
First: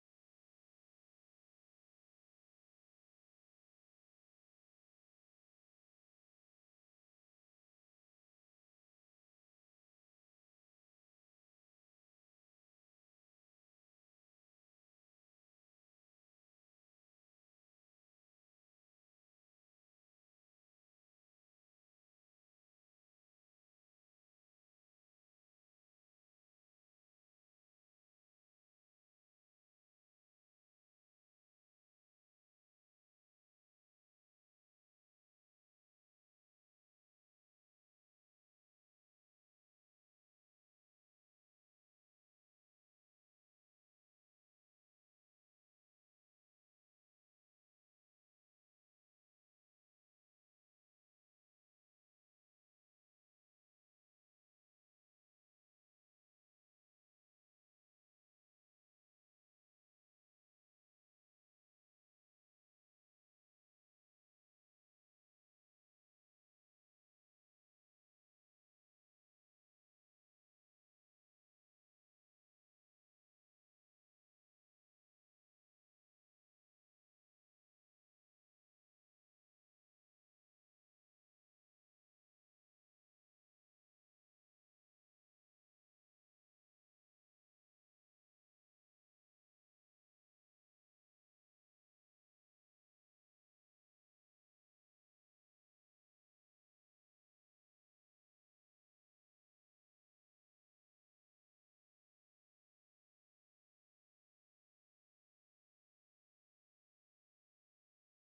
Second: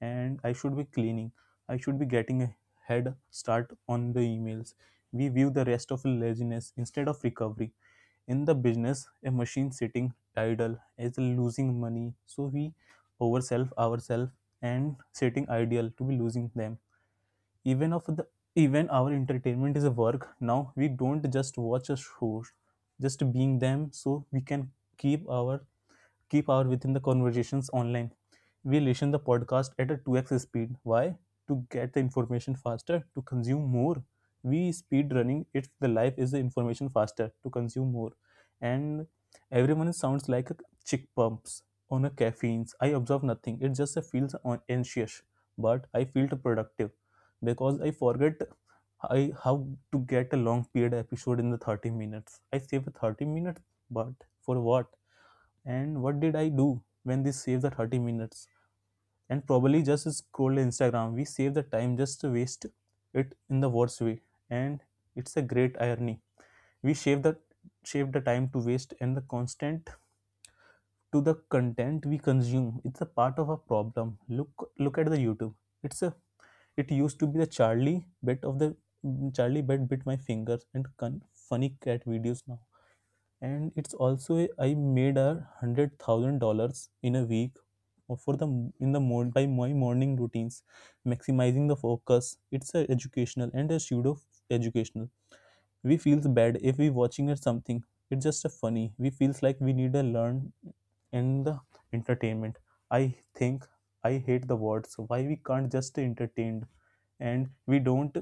Speaker 2: and I should be cleaning. I should be getting a head start on the emails. We view the rest of laziness instead of recovery. In the business a machine sitting idle is losing money, so we oversell ourselves and sitting idle to be losing them. Even of the even our entertainment is a work now. We don't just watch a show, just being them so we can keep our keep our within the conversations online. We listen the podcast at a 2x speed. Why? To get the information faster, to consume more. We speed running it the life is the information faster to consume more. And everyone sounds like a chick pumps on a caffeines. I observe nothing. It just feels on- anxious. But I feel productive because I forget I how to get a long period episode in the 30 minutes. I save a 30 minutes, but for what? And what did I do when this saves the 30 minutes? And probably just scroll Instagram. We save the time just to waste it in the worst way, and it's a great irony. We save the time to waste and the constant to the content we consume. It's a part of a problem. Look at the YouTube. It's a it used to be the Charlie bit my fingers and funny cat videos now, and it's also I made $100,000 in a week or for the in the morning by my morning routines, maximizing the focus. It's a educational and a pseudo educational. We feels bad if we watching or something. It's just a funny. We feels like we need a learn and the entertainment. I think I hate the words. Why we can't just entertained? And we don't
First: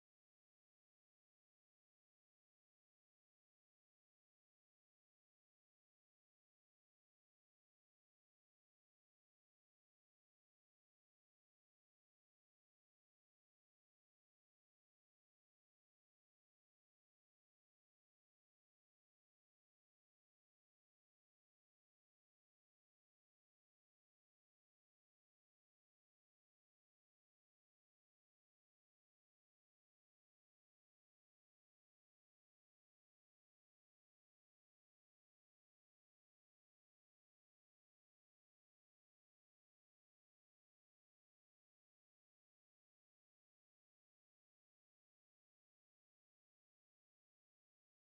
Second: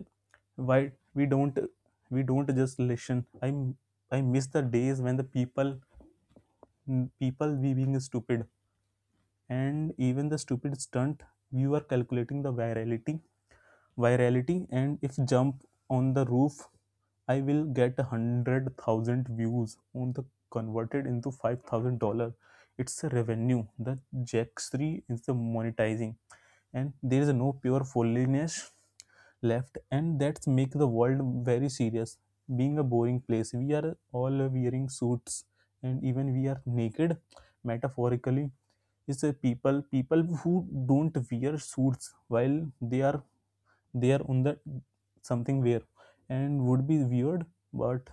Speaker 2: why we don't just listen. I miss the days when the people we being stupid. And even the stupid stunt, you are calculating the virality. And if jump on the roof, I will get 100,000 views on the converted into $5,000. It's a revenue. The jackstree is the monetizing, and there is no pure foolishness left. And that's make the world very serious, being a boring place. We are all wearing suits, and even we are naked metaphorically. Is a people who don't wear suits while they are on the something where, and would be weird. But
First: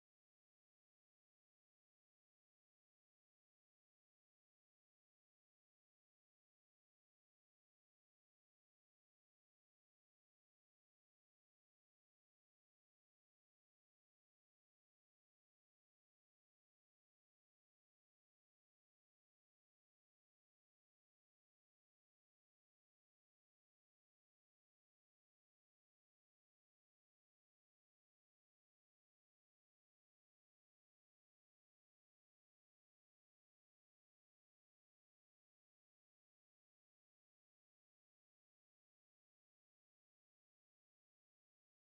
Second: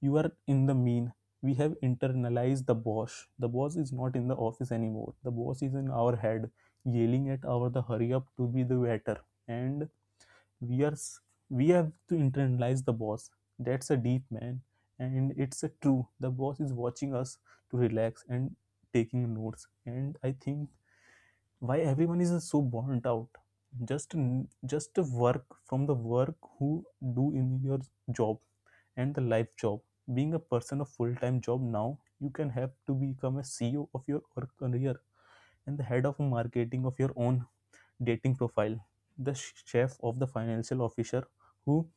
Speaker 2: you are in the mean, we have internalized the boss. The boss is not in the office anymore. The boss is in our head yelling at our the hurry up to be the better. And we are we have to internalize the boss. That's a deep, man. And it's a true. The boss is watching us to relax and taking notes. And I think why everyone is so burnt out. Just just work from the work who do in your job, and the life job, being a person of full-time job. Now you can have to become a CEO of your career, and the head of marketing of your own dating profile, the chef of the financial officer who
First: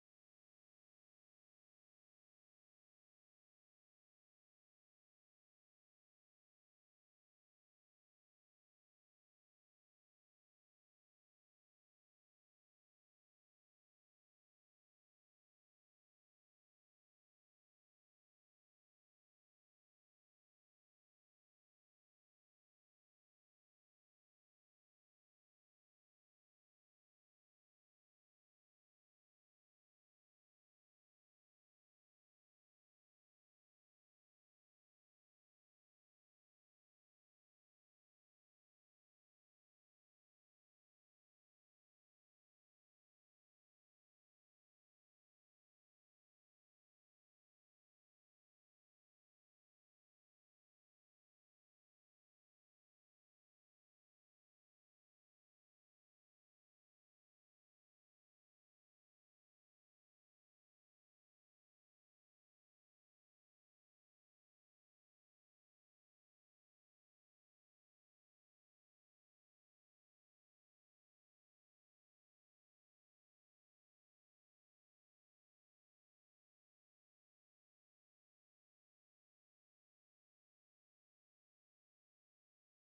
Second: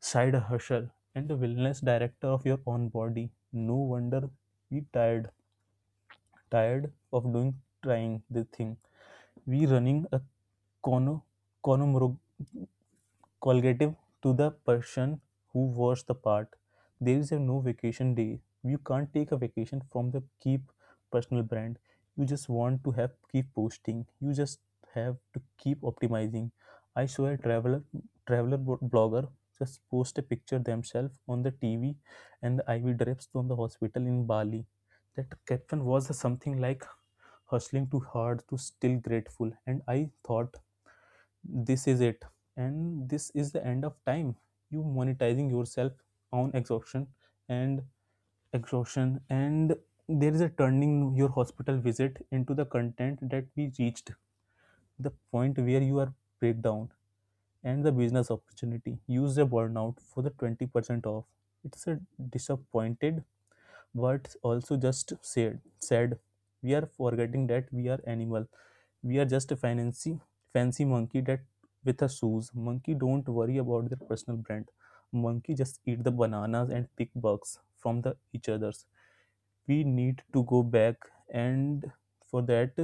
Speaker 2: side hustle, and the wellness director of your own body. No wonder we tired, of doing trying the thing. We running a cono, collective to the person who was the part. There is a no vacation day. You can't take a vacation from the keep personal brand. You just want to have keep posting. You just have to keep optimizing. I saw a traveler blogger just post a picture themselves on the TV and the IV drips from the hospital in Bali. That caption was something like hustling too hard to still grateful, and I thought this is it, and this is the end of time. You monetizing yourself on exhaustion and and there is a turning your hospital visit into the content that we reached the point where you are breakdown and the business opportunity use a burnout for the 20% off. It's a disappointed what also just said we are forgetting that we are animal. We are just a fancy monkey that with a shoes. Monkey don't worry about their personal brand. Monkey just eat the bananas and pick bugs from the each others. We need to go back, and for that,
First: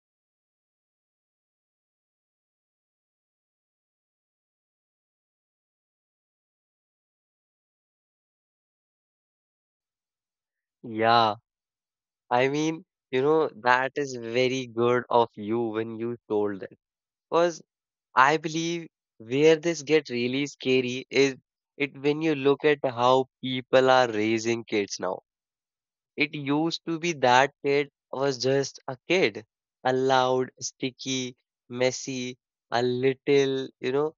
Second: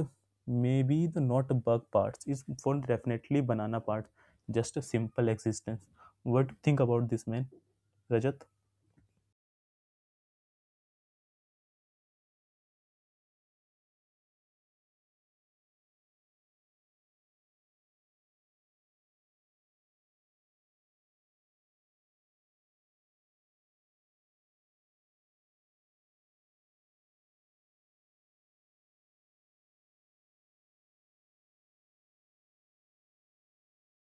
Speaker 2: maybe the not bug parts is for definitely banana parts. Just a simple existence. What do you think about this, man, Rajat?
Speaker 1: Yeah. I mean, you know, that is very good of you when you told that. Because I believe where this get really scary is it when you look at how people are raising kids now. It used to be that kid was just a kid, a loud, sticky, messy, a little, you know,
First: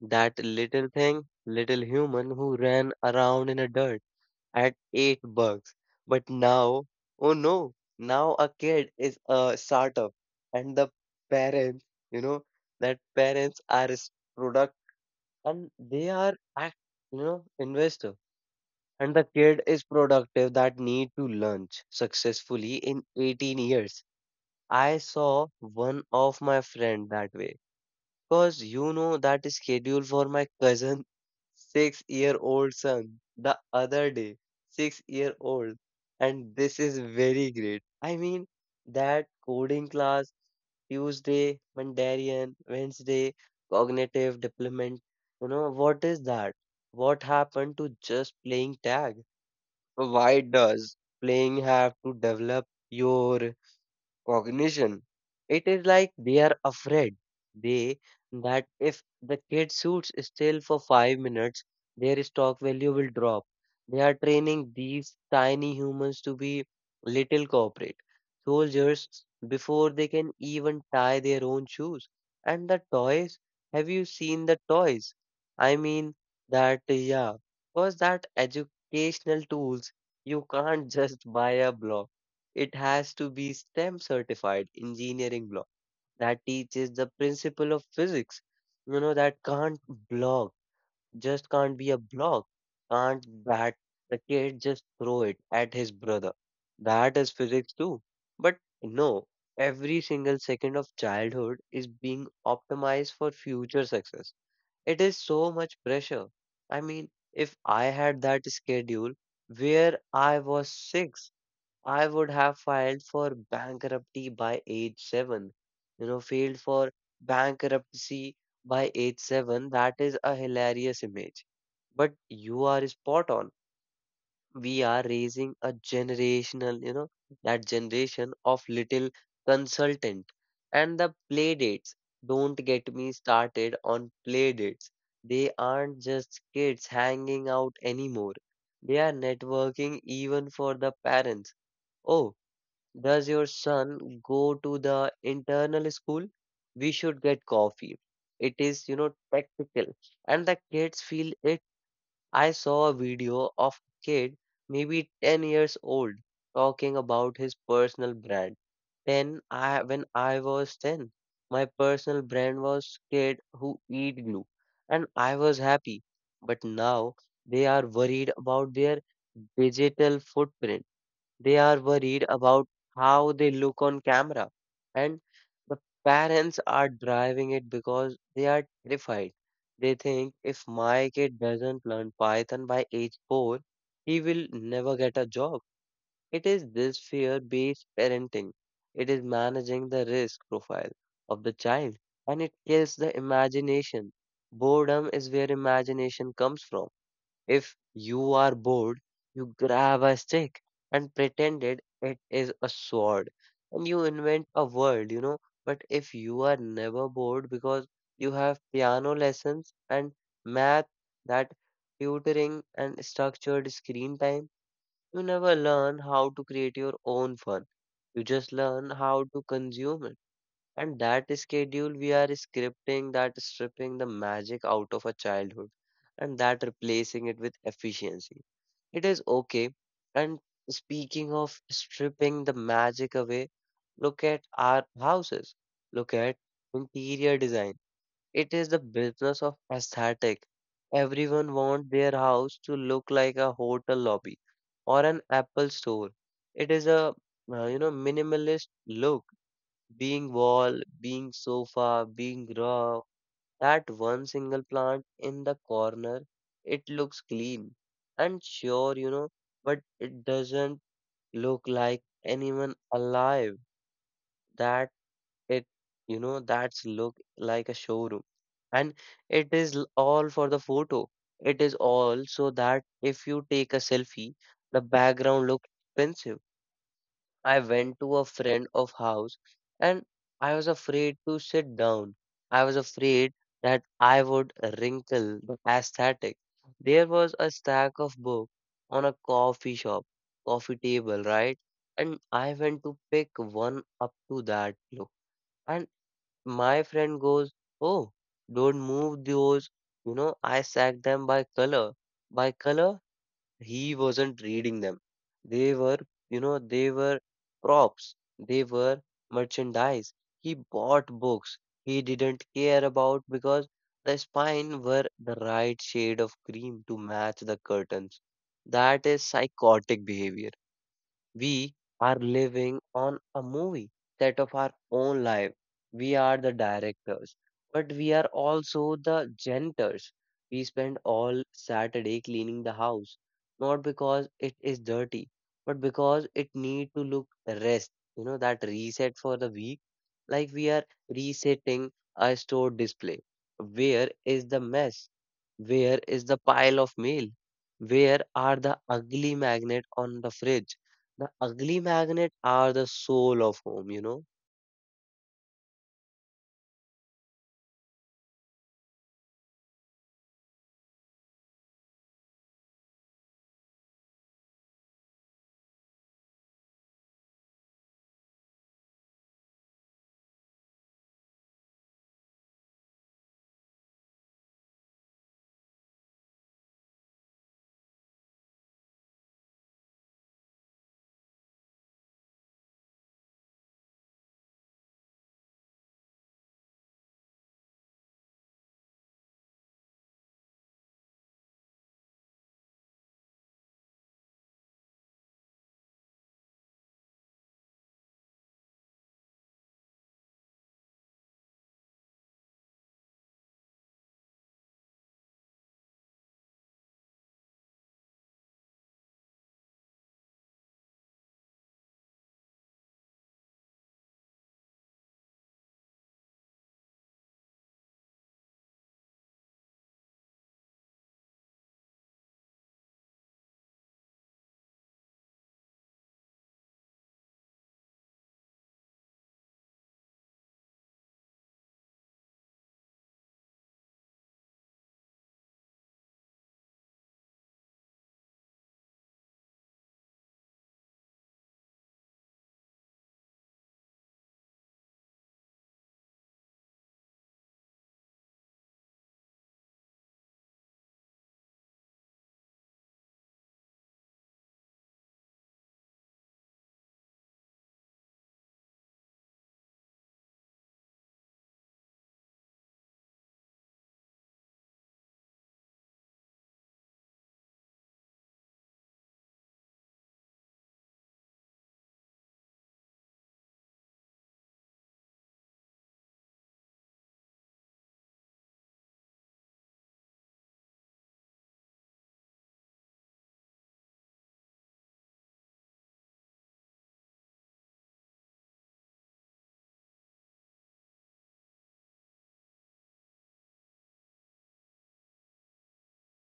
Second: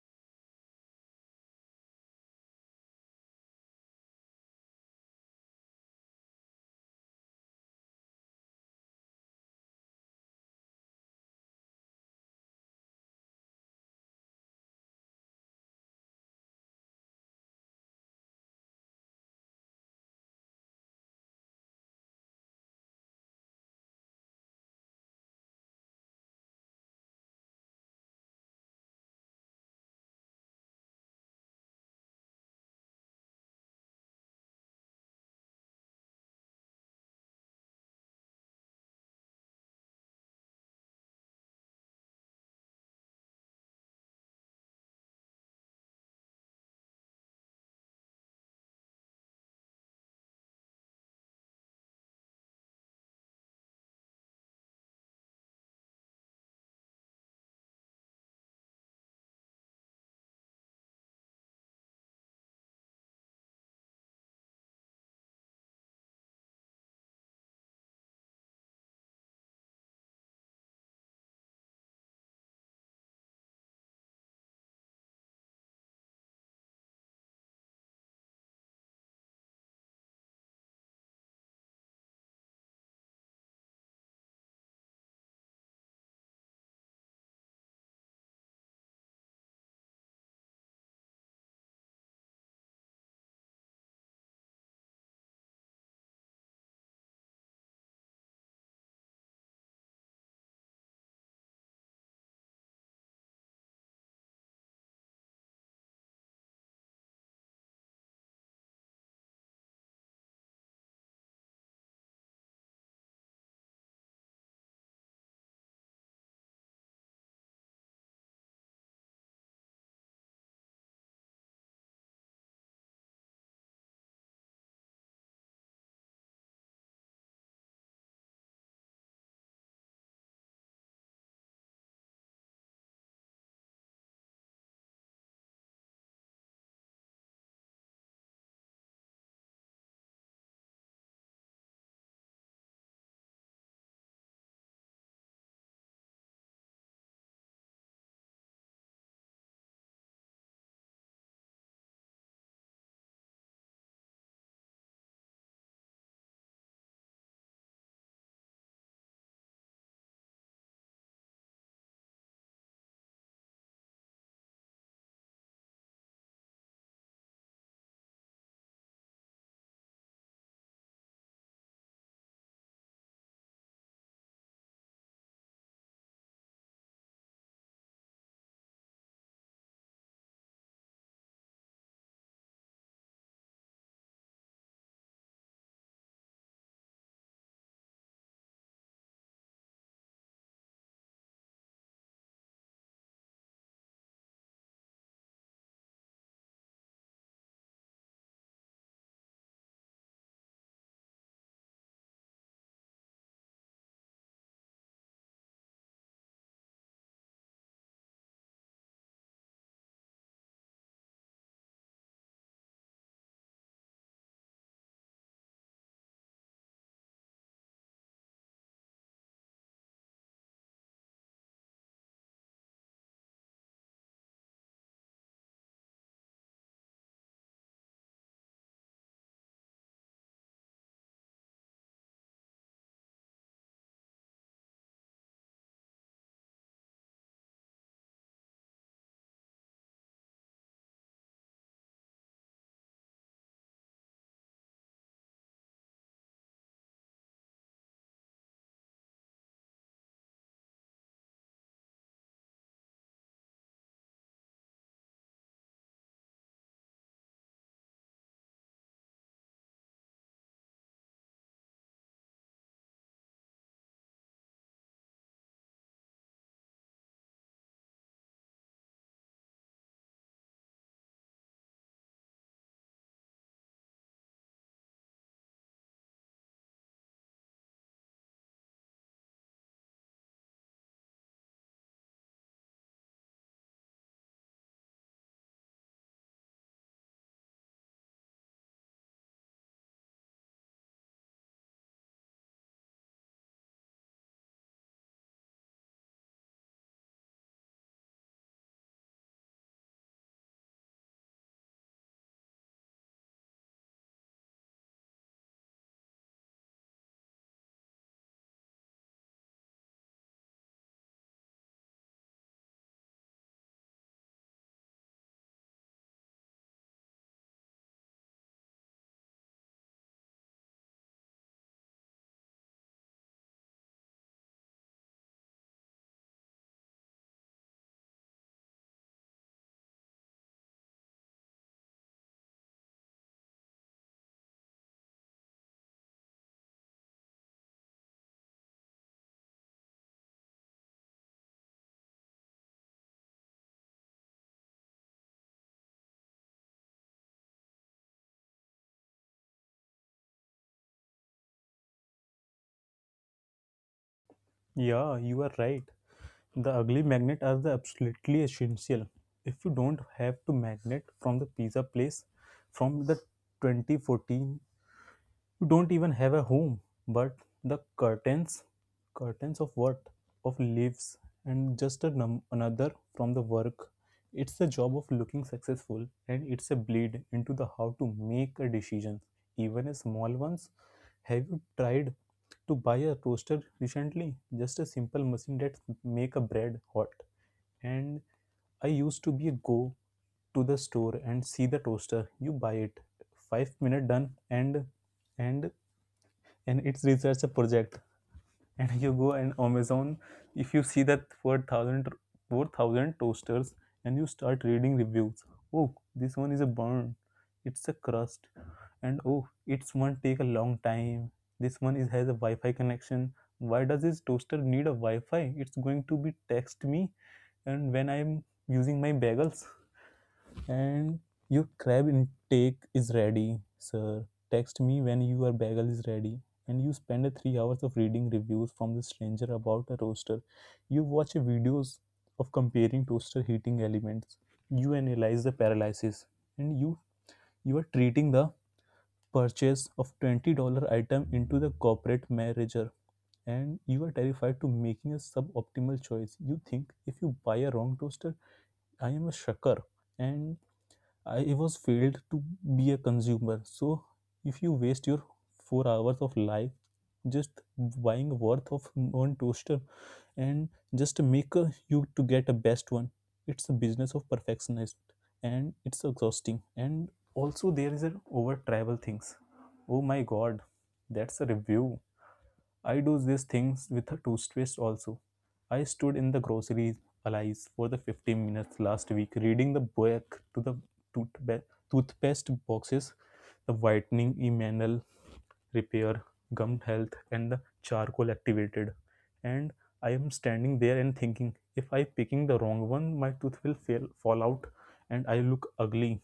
Speaker 1: that little thing, little human who ran around in a dirt at $8. But now, oh no, now a kid is a startup, and the parents, you know, that parents are product and they are act, you know, investor. And the kid is productive that need to launch successfully in 18 years. I saw one of my friend that way. Cause you know that schedule for my cousin 6 year old son the other day. 6 year old. And this is very great. I mean, that coding class Tuesday, Mandarin, Wednesday, cognitive development. You know, what is that? What happened to just playing tag? Why does playing have to develop your cognition? It is like they are afraid. They that if the kid suits still for 5 minutes, their stock value will drop. They are training these tiny humans to be little corporate soldiers before they can even tie their own shoes. And the toys, have you seen the toys? I mean that, yeah, because that educational tools, you can't just buy a block. It has to be STEM certified engineering block that teaches the principle of physics. You know, that can't block, just can't be a block. Can't bat the kid just throw it at his brother. That is physics too. But no, every single second of childhood is being optimized for future success. It is so much pressure. I mean, if I had that schedule where I was six, I would have filed for bankruptcy by age 7. You know, filed for bankruptcy by age seven. That is a hilarious image. But you are spot on. We are raising a generational, you know, that generation of little consultant. And the play dates. Don't get me started on play dates. They aren't just kids hanging out anymore. They are networking even for the parents. Oh, does your son go to the internal school? We should get coffee. It is, you know, practical. And the kids feel it. I saw a video of a kid, maybe 10 years old, talking about his personal brand. Then when I was 10, my personal brand was kid who eat glue. And I was happy. But now they are worried about their digital footprint. They are worried about how they look on camera, and the parents are driving it because they are terrified. They think if my kid doesn't learn Python by age 4, he will never get a job. It is this fear based parenting, it is managing the risk profile of the child, and it kills the imagination. Boredom is where imagination comes from. If you are bored, you grab a stick and pretended it is a sword and you invent a world, you know. But if you are never bored because you have piano lessons and math, that tutoring and structured screen time, you never learn how to create your own fun. You just learn how to consume it. And that schedule we are scripting that stripping the magic out of a childhood and that replacing it with efficiency. It is okay. And speaking of stripping the magic away, look at our houses. Look at interior design. It is the business of aesthetic. Everyone wants their house to look like a hotel lobby or an Apple store. It is a you know minimalist look being wall, being sofa, being rug, that one single plant in the corner, it looks clean and sure, you know, but it doesn't look like anyone alive. That it, you know, that's look like a showroom. And it is all for the photo. It is all so that if you take a selfie, the background looks expensive. I went to a friend of house and I was afraid to sit down. I was afraid that I would wrinkle the aesthetic. There was a stack of book on a coffee shop, coffee table, right? And I went to pick one up to that look. And my friend goes, "Oh, don't move those. You know, I stack them by color." By color? He wasn't reading them. They were, you know, they were props. They were merchandise. He bought books he didn't care about because the spine were the right shade of cream to match the curtains. That is psychotic behavior. We are living on a movie set of our own life. We are the directors, but we are also the janitors. We spend all Saturday cleaning the house, not because it is dirty, but because it need to look rest, you know, that reset for the week. Like we are resetting a store display. Where is the mess? Where is the pile of mail? Where are the ugly magnet on the fridge? The ugly magnet are the soul of home, you know.
Speaker 2: Yeah, you are right. The ugly magnet are the absolutely essential. If you don't have to magnet from the pizza place from the 2014, you don't even have a home. But the curtains of what? Of leaves and just a num- another from the work. It's the job of looking successful, and it's a bleed into the how to make a decision, even a small ones. Have you tried to buy a toaster recently? Just a simple machine that make a bread hot and I used to be a go to the store and see the toaster you buy it, 5-minute done, and and it's research a project, and you go and Amazon. If you see that 4,000 toasters and you start reading reviews, oh this one is a burn, it's a crust, and oh it's one take a long time, this one is has a Wi-Fi connection. Why does this toaster need a Wi-Fi? It's going to be text me, and when I'm using my bagels, and your crab intake is ready sir, text me when your bagel is ready. And you spend 3 hours of reading reviews from the stranger about a roaster, you watch videos of comparing toaster heating elements, you analyze the paralysis, and you are treating the purchase of $20 item into the corporate manager, and you are terrified to making a suboptimal choice. You think if you buy a wrong toaster, I am a shucker, and I was failed to be a consumer. So if you waste your 4 hours of life just buying worth of one toaster, and just make a, you to get a best one, it's a business of perfectionist and it's exhausting. And also there is an over travel things. Oh my god, that's a review. I do these things with a toothpaste also. I stood in the grocery aisles for the 15 minutes last week reading the back to the toothpa- toothpaste boxes, the whitening enamel repair, gum health, and the charcoal activated. And I am standing there and thinking, if I picking the wrong one, my tooth will fail, fall out and I look ugly,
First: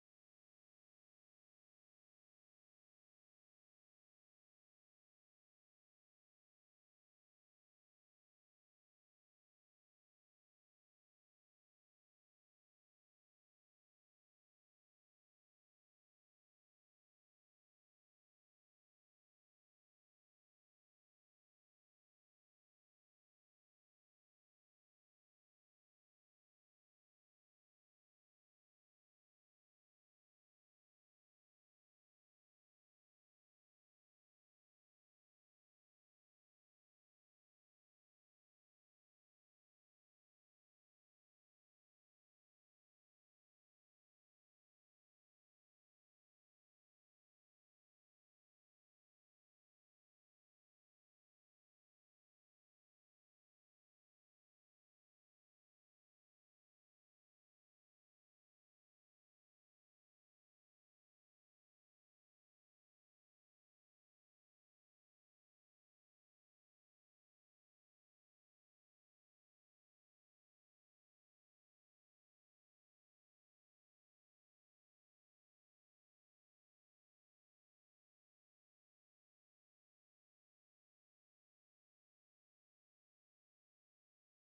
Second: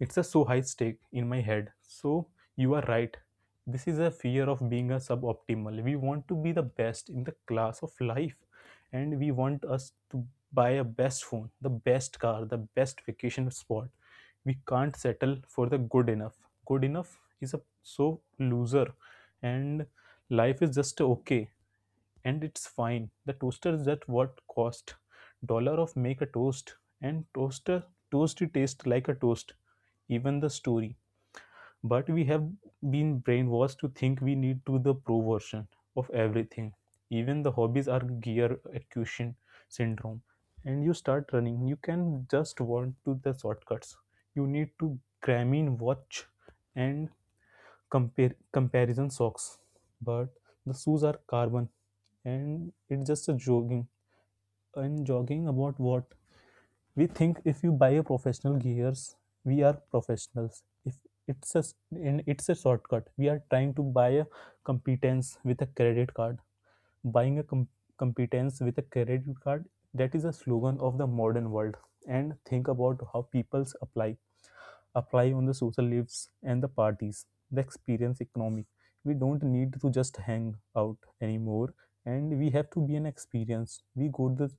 Speaker 2: it's a so high stake in my head. So you are right. This is a fear of being a suboptimal. We want to be the best in the class of life, and we want us to buy a best phone, the best car, the best vacation spot. We can't settle for the good enough. Good enough is a so loser, and life is just okay and it's fine. The toaster is at what cost? Dollar of make a toast, and toaster toasty taste like a toast even the story. But we have been brainwashed to think we need to the pro version of everything. Even the hobbies are gear acquisition syndrome. And you start running, you can just want to the shortcuts. You need to Garmin watch and compare comparison socks. But the shoes are carbon, and it's just a jogging. And jogging about what? We think if you buy a professional gears, we are professionals. If it's a, it's a shortcut, we are trying to buy a competence with a credit card. Buying a competence with a credit card, that is a slogan of the modern world. And think about how people's apply on the social lives and the parties, the experience economic. We don't need to just hang out anymore, and we have to be an experience.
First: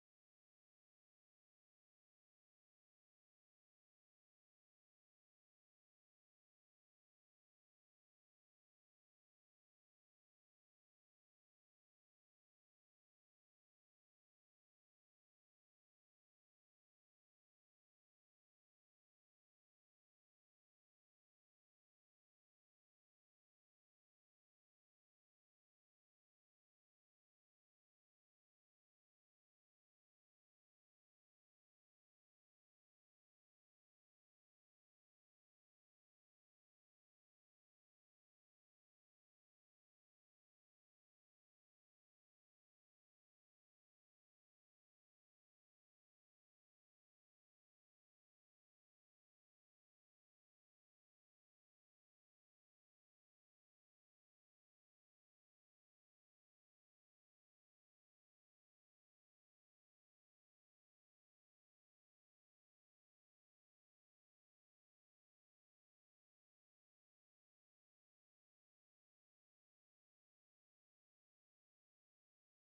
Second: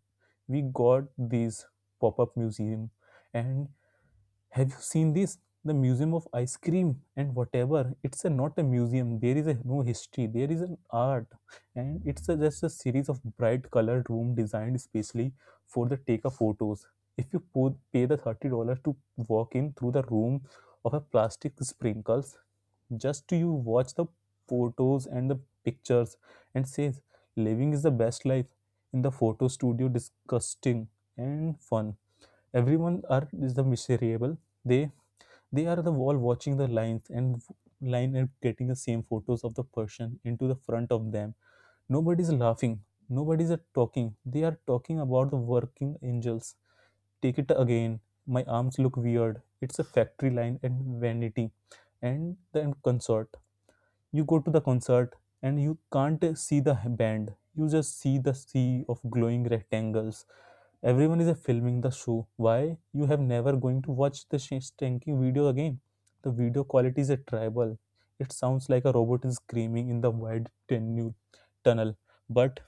Speaker 2: We got these pop-up museum, and have you seen this? The museum of ice cream and whatever. It's a, not a museum. There is a, no history. There is an art, and it's a, just a series of bright colored room designed specially for the take of photos. If you pay the $30 to walk in through the room of a plastic sprinkles, just to you watch the photos and the pictures, and says living is the best life in the photo studio. Disgusting and fun. Everyone are is the miserable, they they are the wall watching the lines and line and getting the same photos of the person into the front of them. Nobody is laughing. Nobody is talking, they are talking about the working angels, take it again, my arms look weird, it's a factory line and vanity. And the consort, you go to the concert and you can't see the band, you just see the sea of glowing rectangles. Everyone is filming the show, why you have never going to watch the stinking video again. The video quality is a tribal, it sounds like a robot is screaming in the wide tunnel, but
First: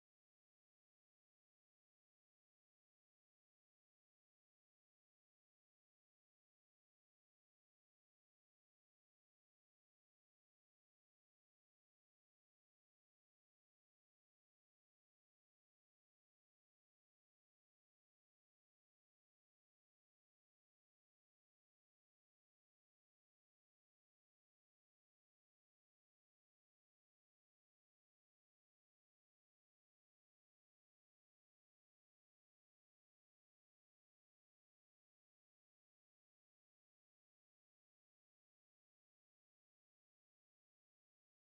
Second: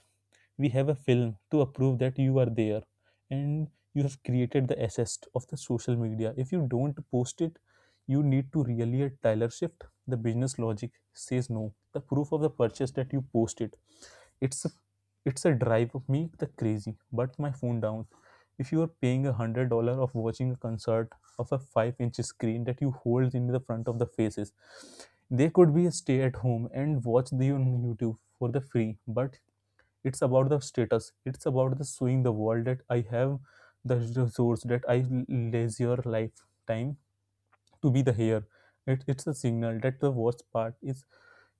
Speaker 2: we have a film to approve that you are there, and you have created the assist of the social media. If you don't post it, you need to really a Tyler shift, the business logic says no, the proof of the purchase that you post it. It's a, it's a drive of me the crazy but my phone down. If you are paying $100 of watching a concert of a 5 inch screen that you hold in the front of the faces, they could be a stay at home and watch the on YouTube for the free. But it's about the status, it's about the showing the world that I have the resource, that I leisure lifetime to be the here. It's a signal that the worst part is,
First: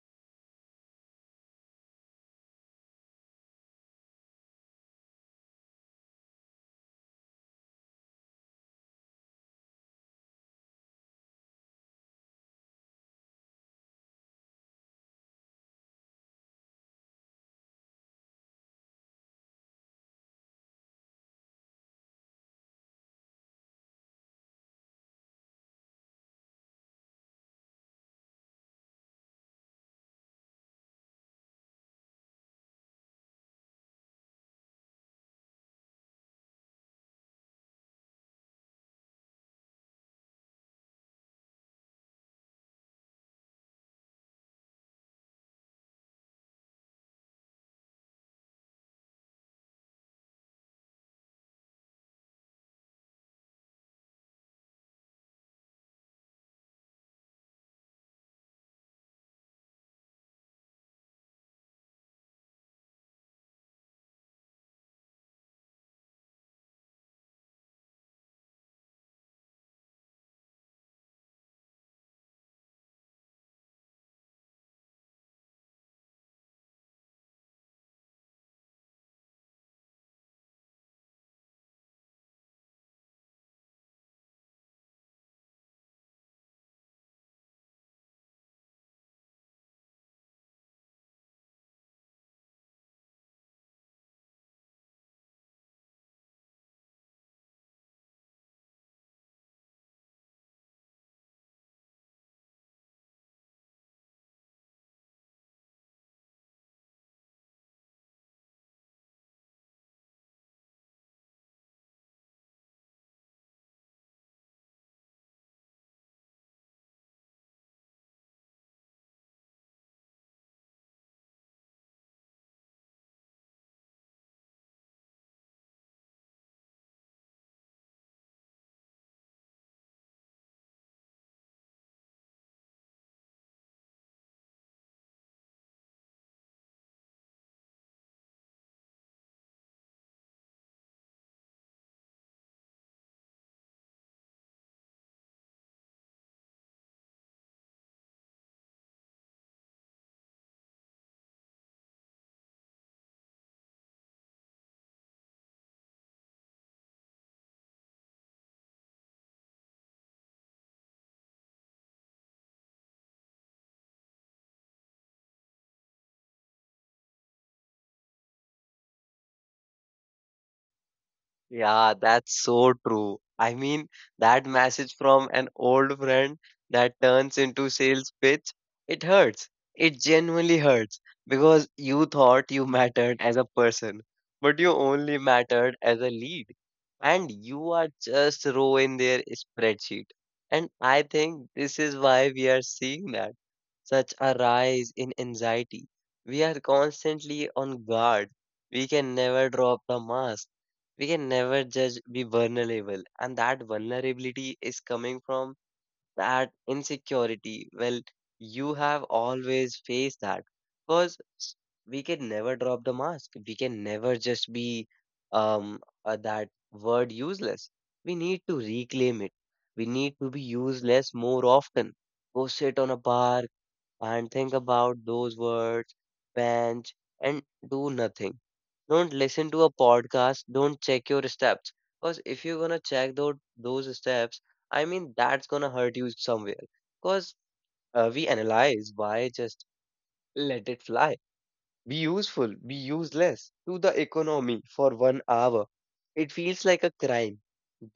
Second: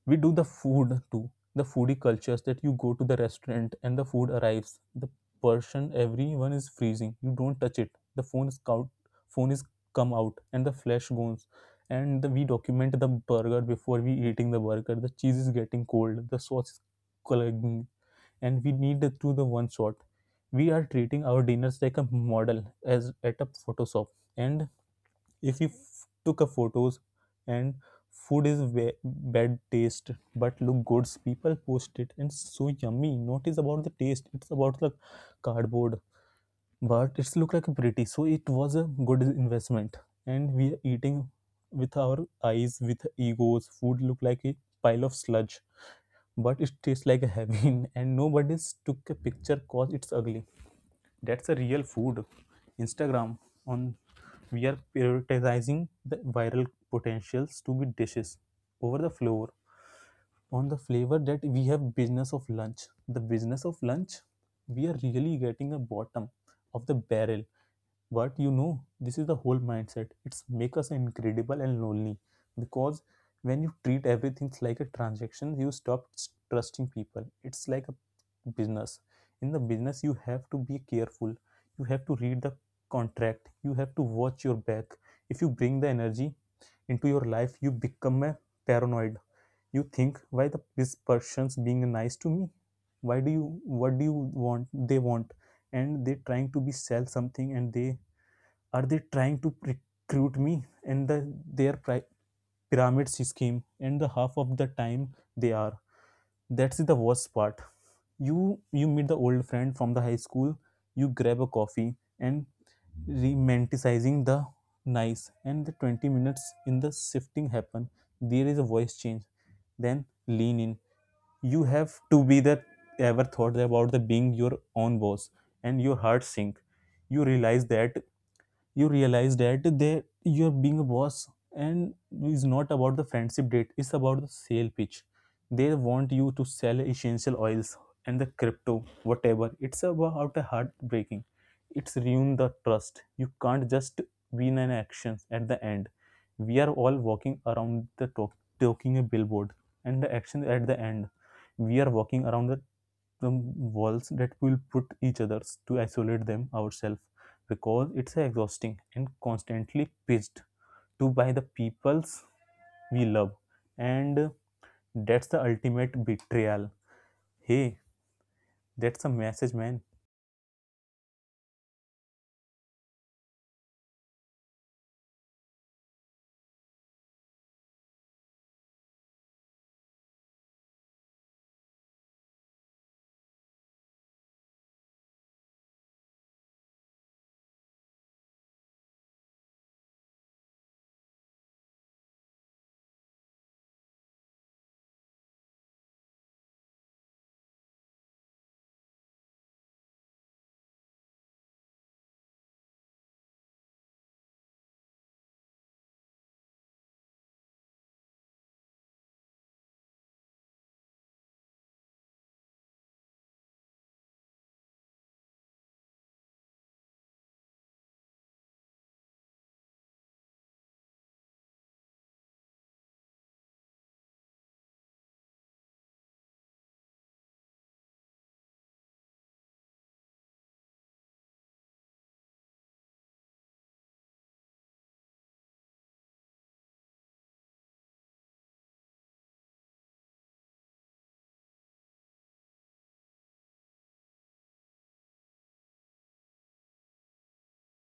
Speaker 2: we do the food too. The foodie cultures that you go to the restaurant and the food arrives, the person everyone is freezing, you don't touch it. The phone is out, phone is come out and the flesh goes, and the, we document the burger before we eating the burger, the cheese is getting cold, the sauce is clogging, and we need it to the one shot. We are treating our dinners like a model as at a Photoshop. And if you took a photos and food is bad taste but look good, people post it and so yummy. Not is about the taste; it's about the cardboard. But it's look like a pretty, so it was a good investment. And we are eating with our eyes, with egos. Food look like a pile of sludge but it tastes like a heaven and nobody took a picture cause it's ugly, that's a real food. Instagram on, we are prioritizing the viral potentials to be dishes over the flavor, on the flavor that we have business of lunch, the business of lunch. We are really getting the bottom of the barrel. But you know, this is the whole mindset. It's make us incredible and lonely, because when you treat everything like a transaction, you stop trusting people. It's like a business. In the business, you have to be careful. You have to read the contract. You have to watch your back. If you bring the energy into your life, you become a paranoid. You think, why the this person's being nice to me? Why do you? What do you want? They want, and they trying to be sell something, and they are they trying to recruit me in the their pyramid scheme and the half of the time they are, that's the worst part. You you meet the old friend from the high school, you grab a coffee, and romanticizing the nice, and the 20 minutes in the shifting happen, there is a voice change, then lean in, you have to be that, ever thought about the being your own boss, and your heart sink. You realize that you realize that they you're being a boss, and it's not about the friendship date, it's about the sale pitch. They want you to sell essential oils and the crypto whatever, it's about a heartbreaking, it's ruin the trust. You can't just win an action at the end, we are all walking around the talk, talking a billboard, and the action at the end, we are walking around the walls that will put each others to isolate them ourselves, because it's exhausting and constantly pitched to by the peoples we love. And that's the ultimate betrayal. Hey, that's a message, man.
Speaker 1: Yeah, that's so true. I mean, that message from an old friend that turns into sales pitch, it hurts. It genuinely hurts because you thought you mattered as a person, but you only mattered as a lead. And you are just row in their spreadsheet. And I think this is why we are seeing that such a rise in anxiety. We are constantly on guard. We can never drop the mask. We can never judge, be vulnerable. And that vulnerability is coming from that insecurity. Well, you have always faced that because we can never drop the mask. We can never just be um, that word useless. We need to reclaim it. We need to be useless more often. Go sit on a bar, and think about those words, bench, and do nothing. Don't listen to a podcast, don't check your steps. Because if you're gonna check those steps, I mean, that's gonna hurt you somewhere. Because we analyze why just let it fly. Be useful, be useless to the economy for 1 hour. It feels like a crime,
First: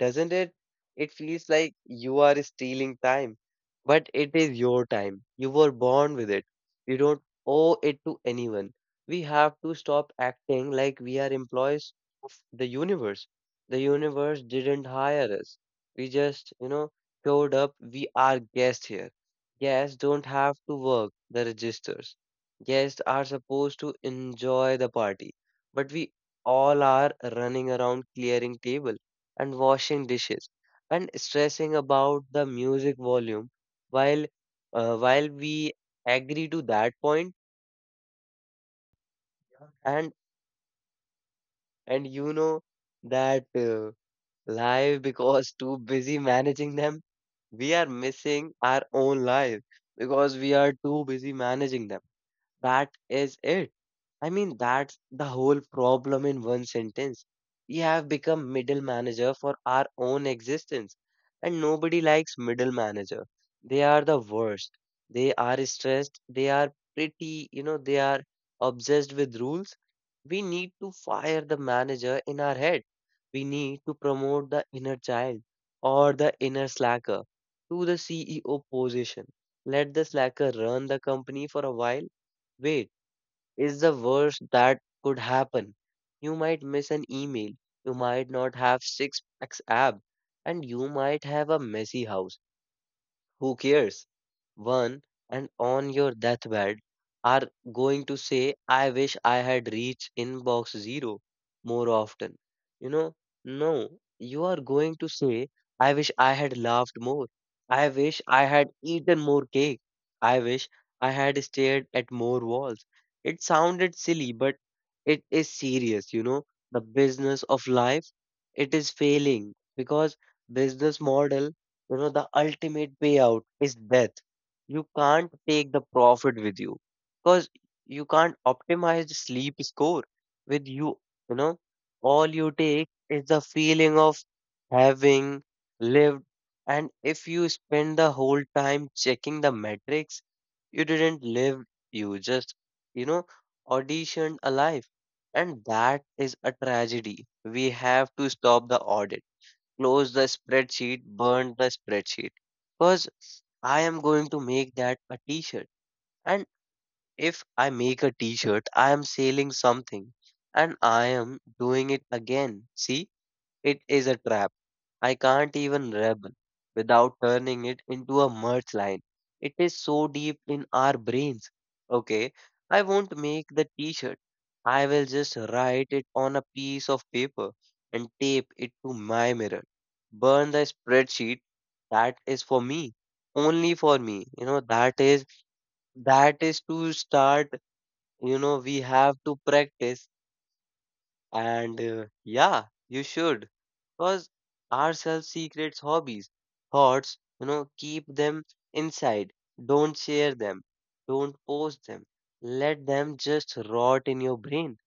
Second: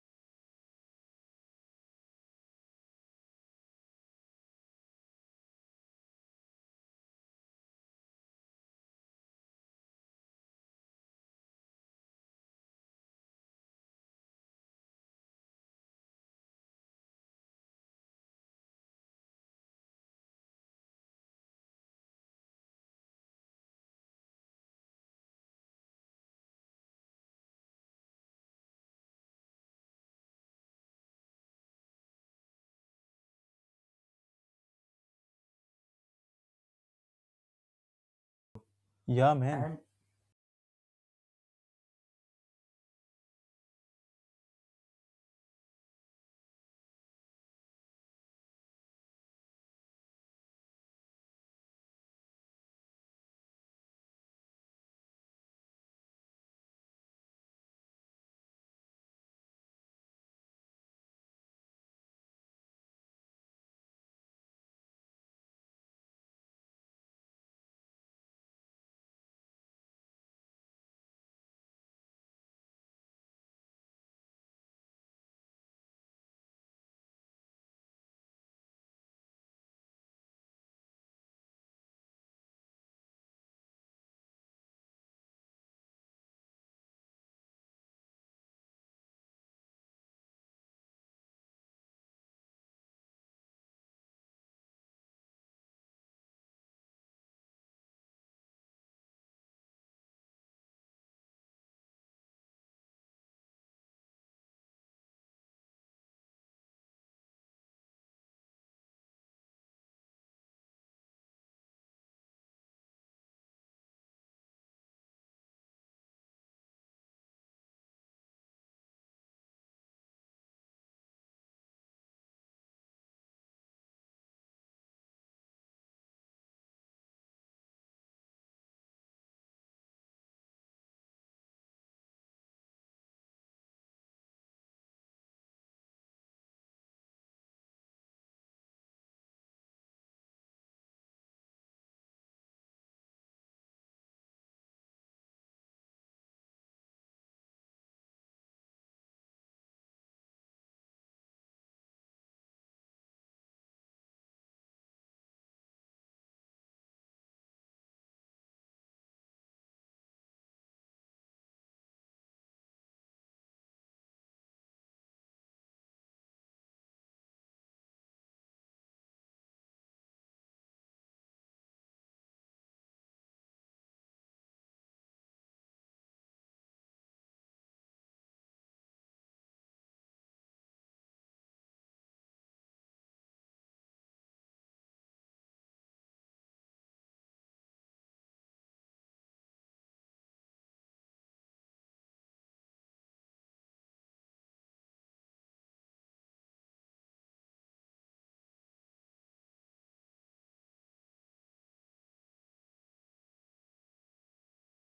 Speaker 1: doesn't it? It feels like you are stealing time, but it is your time. You were born with it. You don't owe it to anyone. We have to stop acting like we are employees of the universe. The universe didn't hire us. We just, you know, showed up. We are guests here. Guests don't have to work the registers. Guests are supposed to enjoy the party, but we all are running around clearing table and washing dishes and stressing about the music volume while while we agree to that point
Speaker 2: Yeah, man.
Speaker 1: and and you know that life because too busy managing them, we are missing our own life because we are too busy managing them. That is it. I mean, that's the whole problem in one sentence. We have become middle manager for our own existence, and nobody likes middle manager. They are the worst. They are stressed. They are pretty, you know, they are obsessed with rules. We need to fire the manager in our head. We need to promote the inner child or the inner slacker to the CEO position. Let the slacker run the company for a while. Wait is the worst that could happen. You might miss an email, you might not have six packs ab, and you might have a messy house. Who cares? One and on your deathbed are going to say, "I wish I had reached inbox zero more often." You know, no, you are going to say, "I wish I had laughed more. I wish I had eaten more cake. I wish I had stared at more walls." It sounded silly, but it is serious, you know. The business of life, it is failing because business model, you know, the ultimate payout is death. You can't take the profit with you because you can't optimize the sleep score with you, you know. All you take is the feeling of having lived, and if you spend the whole time checking the metrics, you didn't live. You just, you know, auditioned alive. And that is a tragedy. We have to stop the audit, close the spreadsheet, burn the spreadsheet. Because I am going to make that a t shirt. And if I make a t shirt, I am selling something and I am doing it again. See, it is a trap. I can't even rebel without turning it into a merch line. It is so deep in our brains. Okay, I won't make the t shirt. I will just write it on a piece of paper and tape it to my mirror. Burn the spreadsheet. That is for me. Only for me. You know, that is to start. You know, we have to practice and yeah, you should. Because ourselves secrets hobbies, thoughts, you know, keep them inside. Don't share them. Don't post them. Let them just rot in your brain.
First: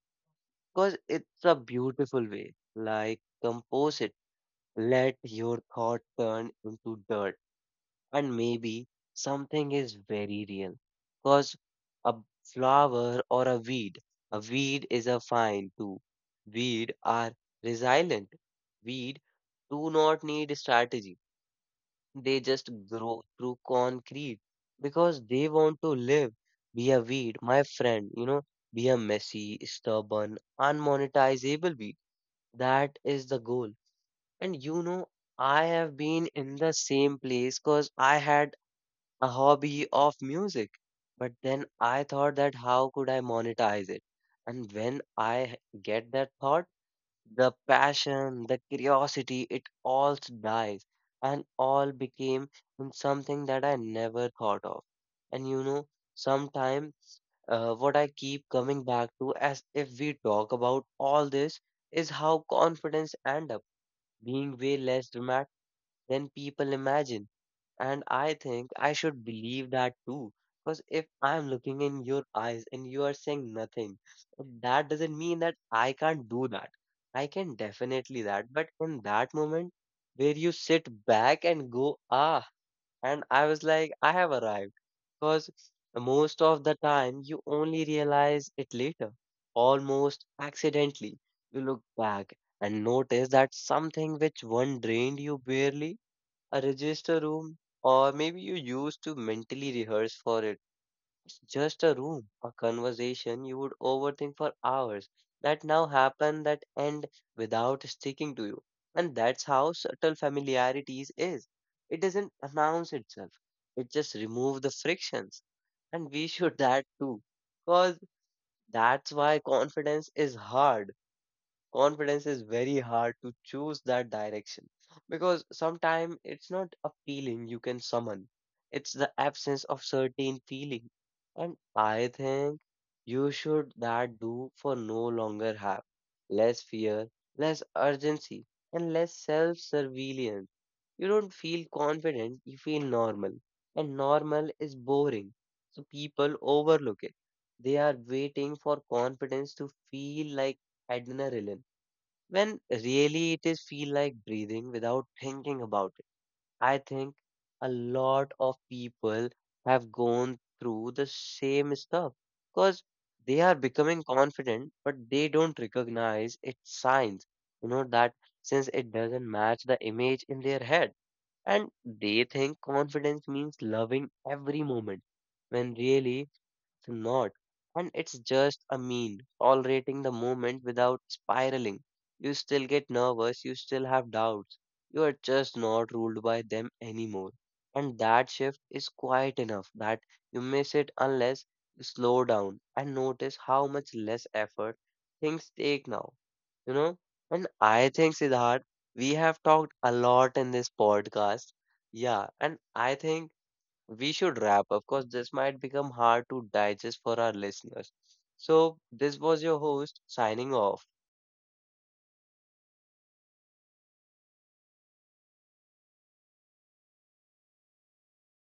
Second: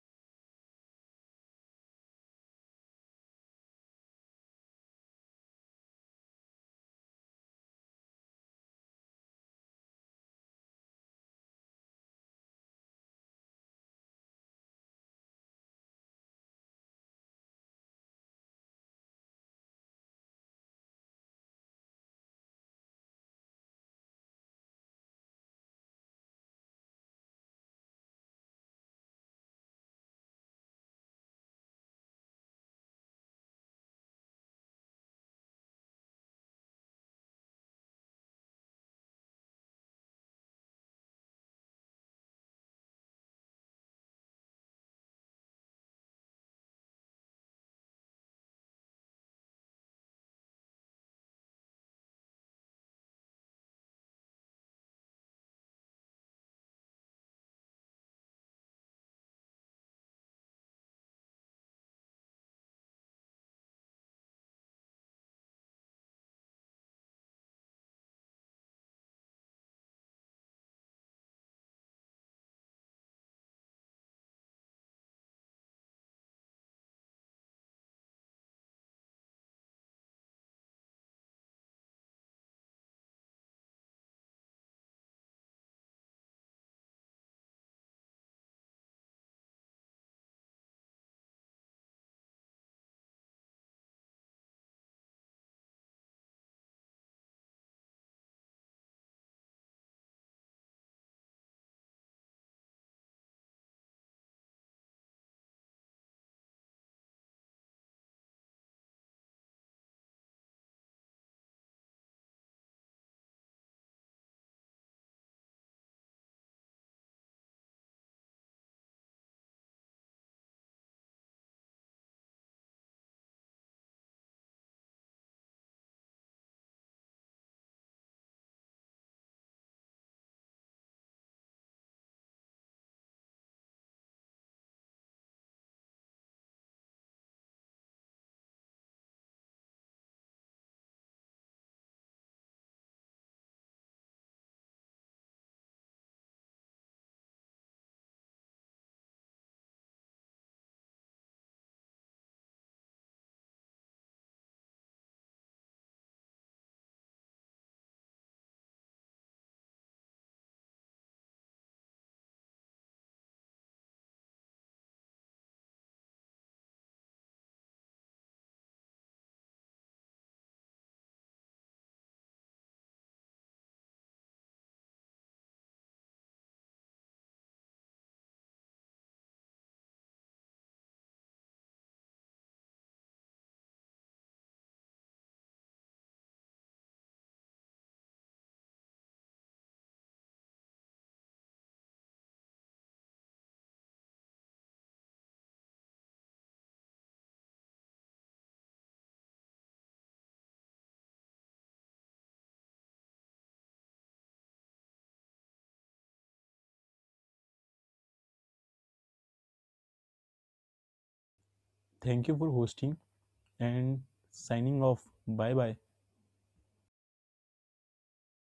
Speaker 1: Because it's a beautiful way. Like compose it. Let your thought turn into dirt and maybe something is very real. Because a flower or a weed is a fine too. Weed are resilient. Weed do not need strategy. They just grow through concrete because they want to live. Be a weed, my friend, you know, be a messy, stubborn, unmonetizable weed. That is the goal. And you know, I have been in the same place because I had a hobby of music. But then I thought that how could I monetize it? And when get that thought, the passion, the curiosity, it all dies and all became in something that I never thought of. And you know, sometime what I keep coming back to as if we talk about all this is how confidence end up being way less dramatic than people imagine, and I think I should believe that too. Because if I'm looking in your eyes and you are saying nothing, that doesn't mean that I can't do that. I can definitely that. But in that moment where you sit back and go, ah, and I was like, I have arrived. Because most of the time you only realize it later, almost accidentally. You look back and notice that something which one drained you barely a register room, or maybe you used to mentally rehearse for it. Just a room, a conversation you would overthink for hours that now happen that end without sticking to you. And that's how subtle familiarities is. It doesn't announce itself. It just removes the frictions. And we should that too. Because that's why confidence is very hard to choose that direction because sometimes it's not a feeling you can summon, it's the absence of certain feeling. And I think you should that do for no longer have less fear, less urgency, and less self surveillance. You don't feel confident, you feel normal, and normal is boring, so people overlook it. They are waiting for confidence to feel like adrenaline when really it is feel like breathing without thinking about it. I think a lot of people have gone through the same stuff because they are becoming confident, but they don't recognize its signs. You know that since it doesn't match the image in their head, and they think confidence means loving every moment when really it's not. And it's just a mean, tolerating the moment without spiraling. You still get nervous, you still have doubts. You are just not ruled by them anymore. And that shift is quiet enough that you miss it unless you slow down and notice how much less effort things take now. You know? And I think, Siddharth, we have talked a lot in this podcast. Yeah. And I think we should wrap up because this might become hard to digest for our listeners. So, this was your host signing off.
Speaker 2: Thank you for hosting and signing off. Bye bye.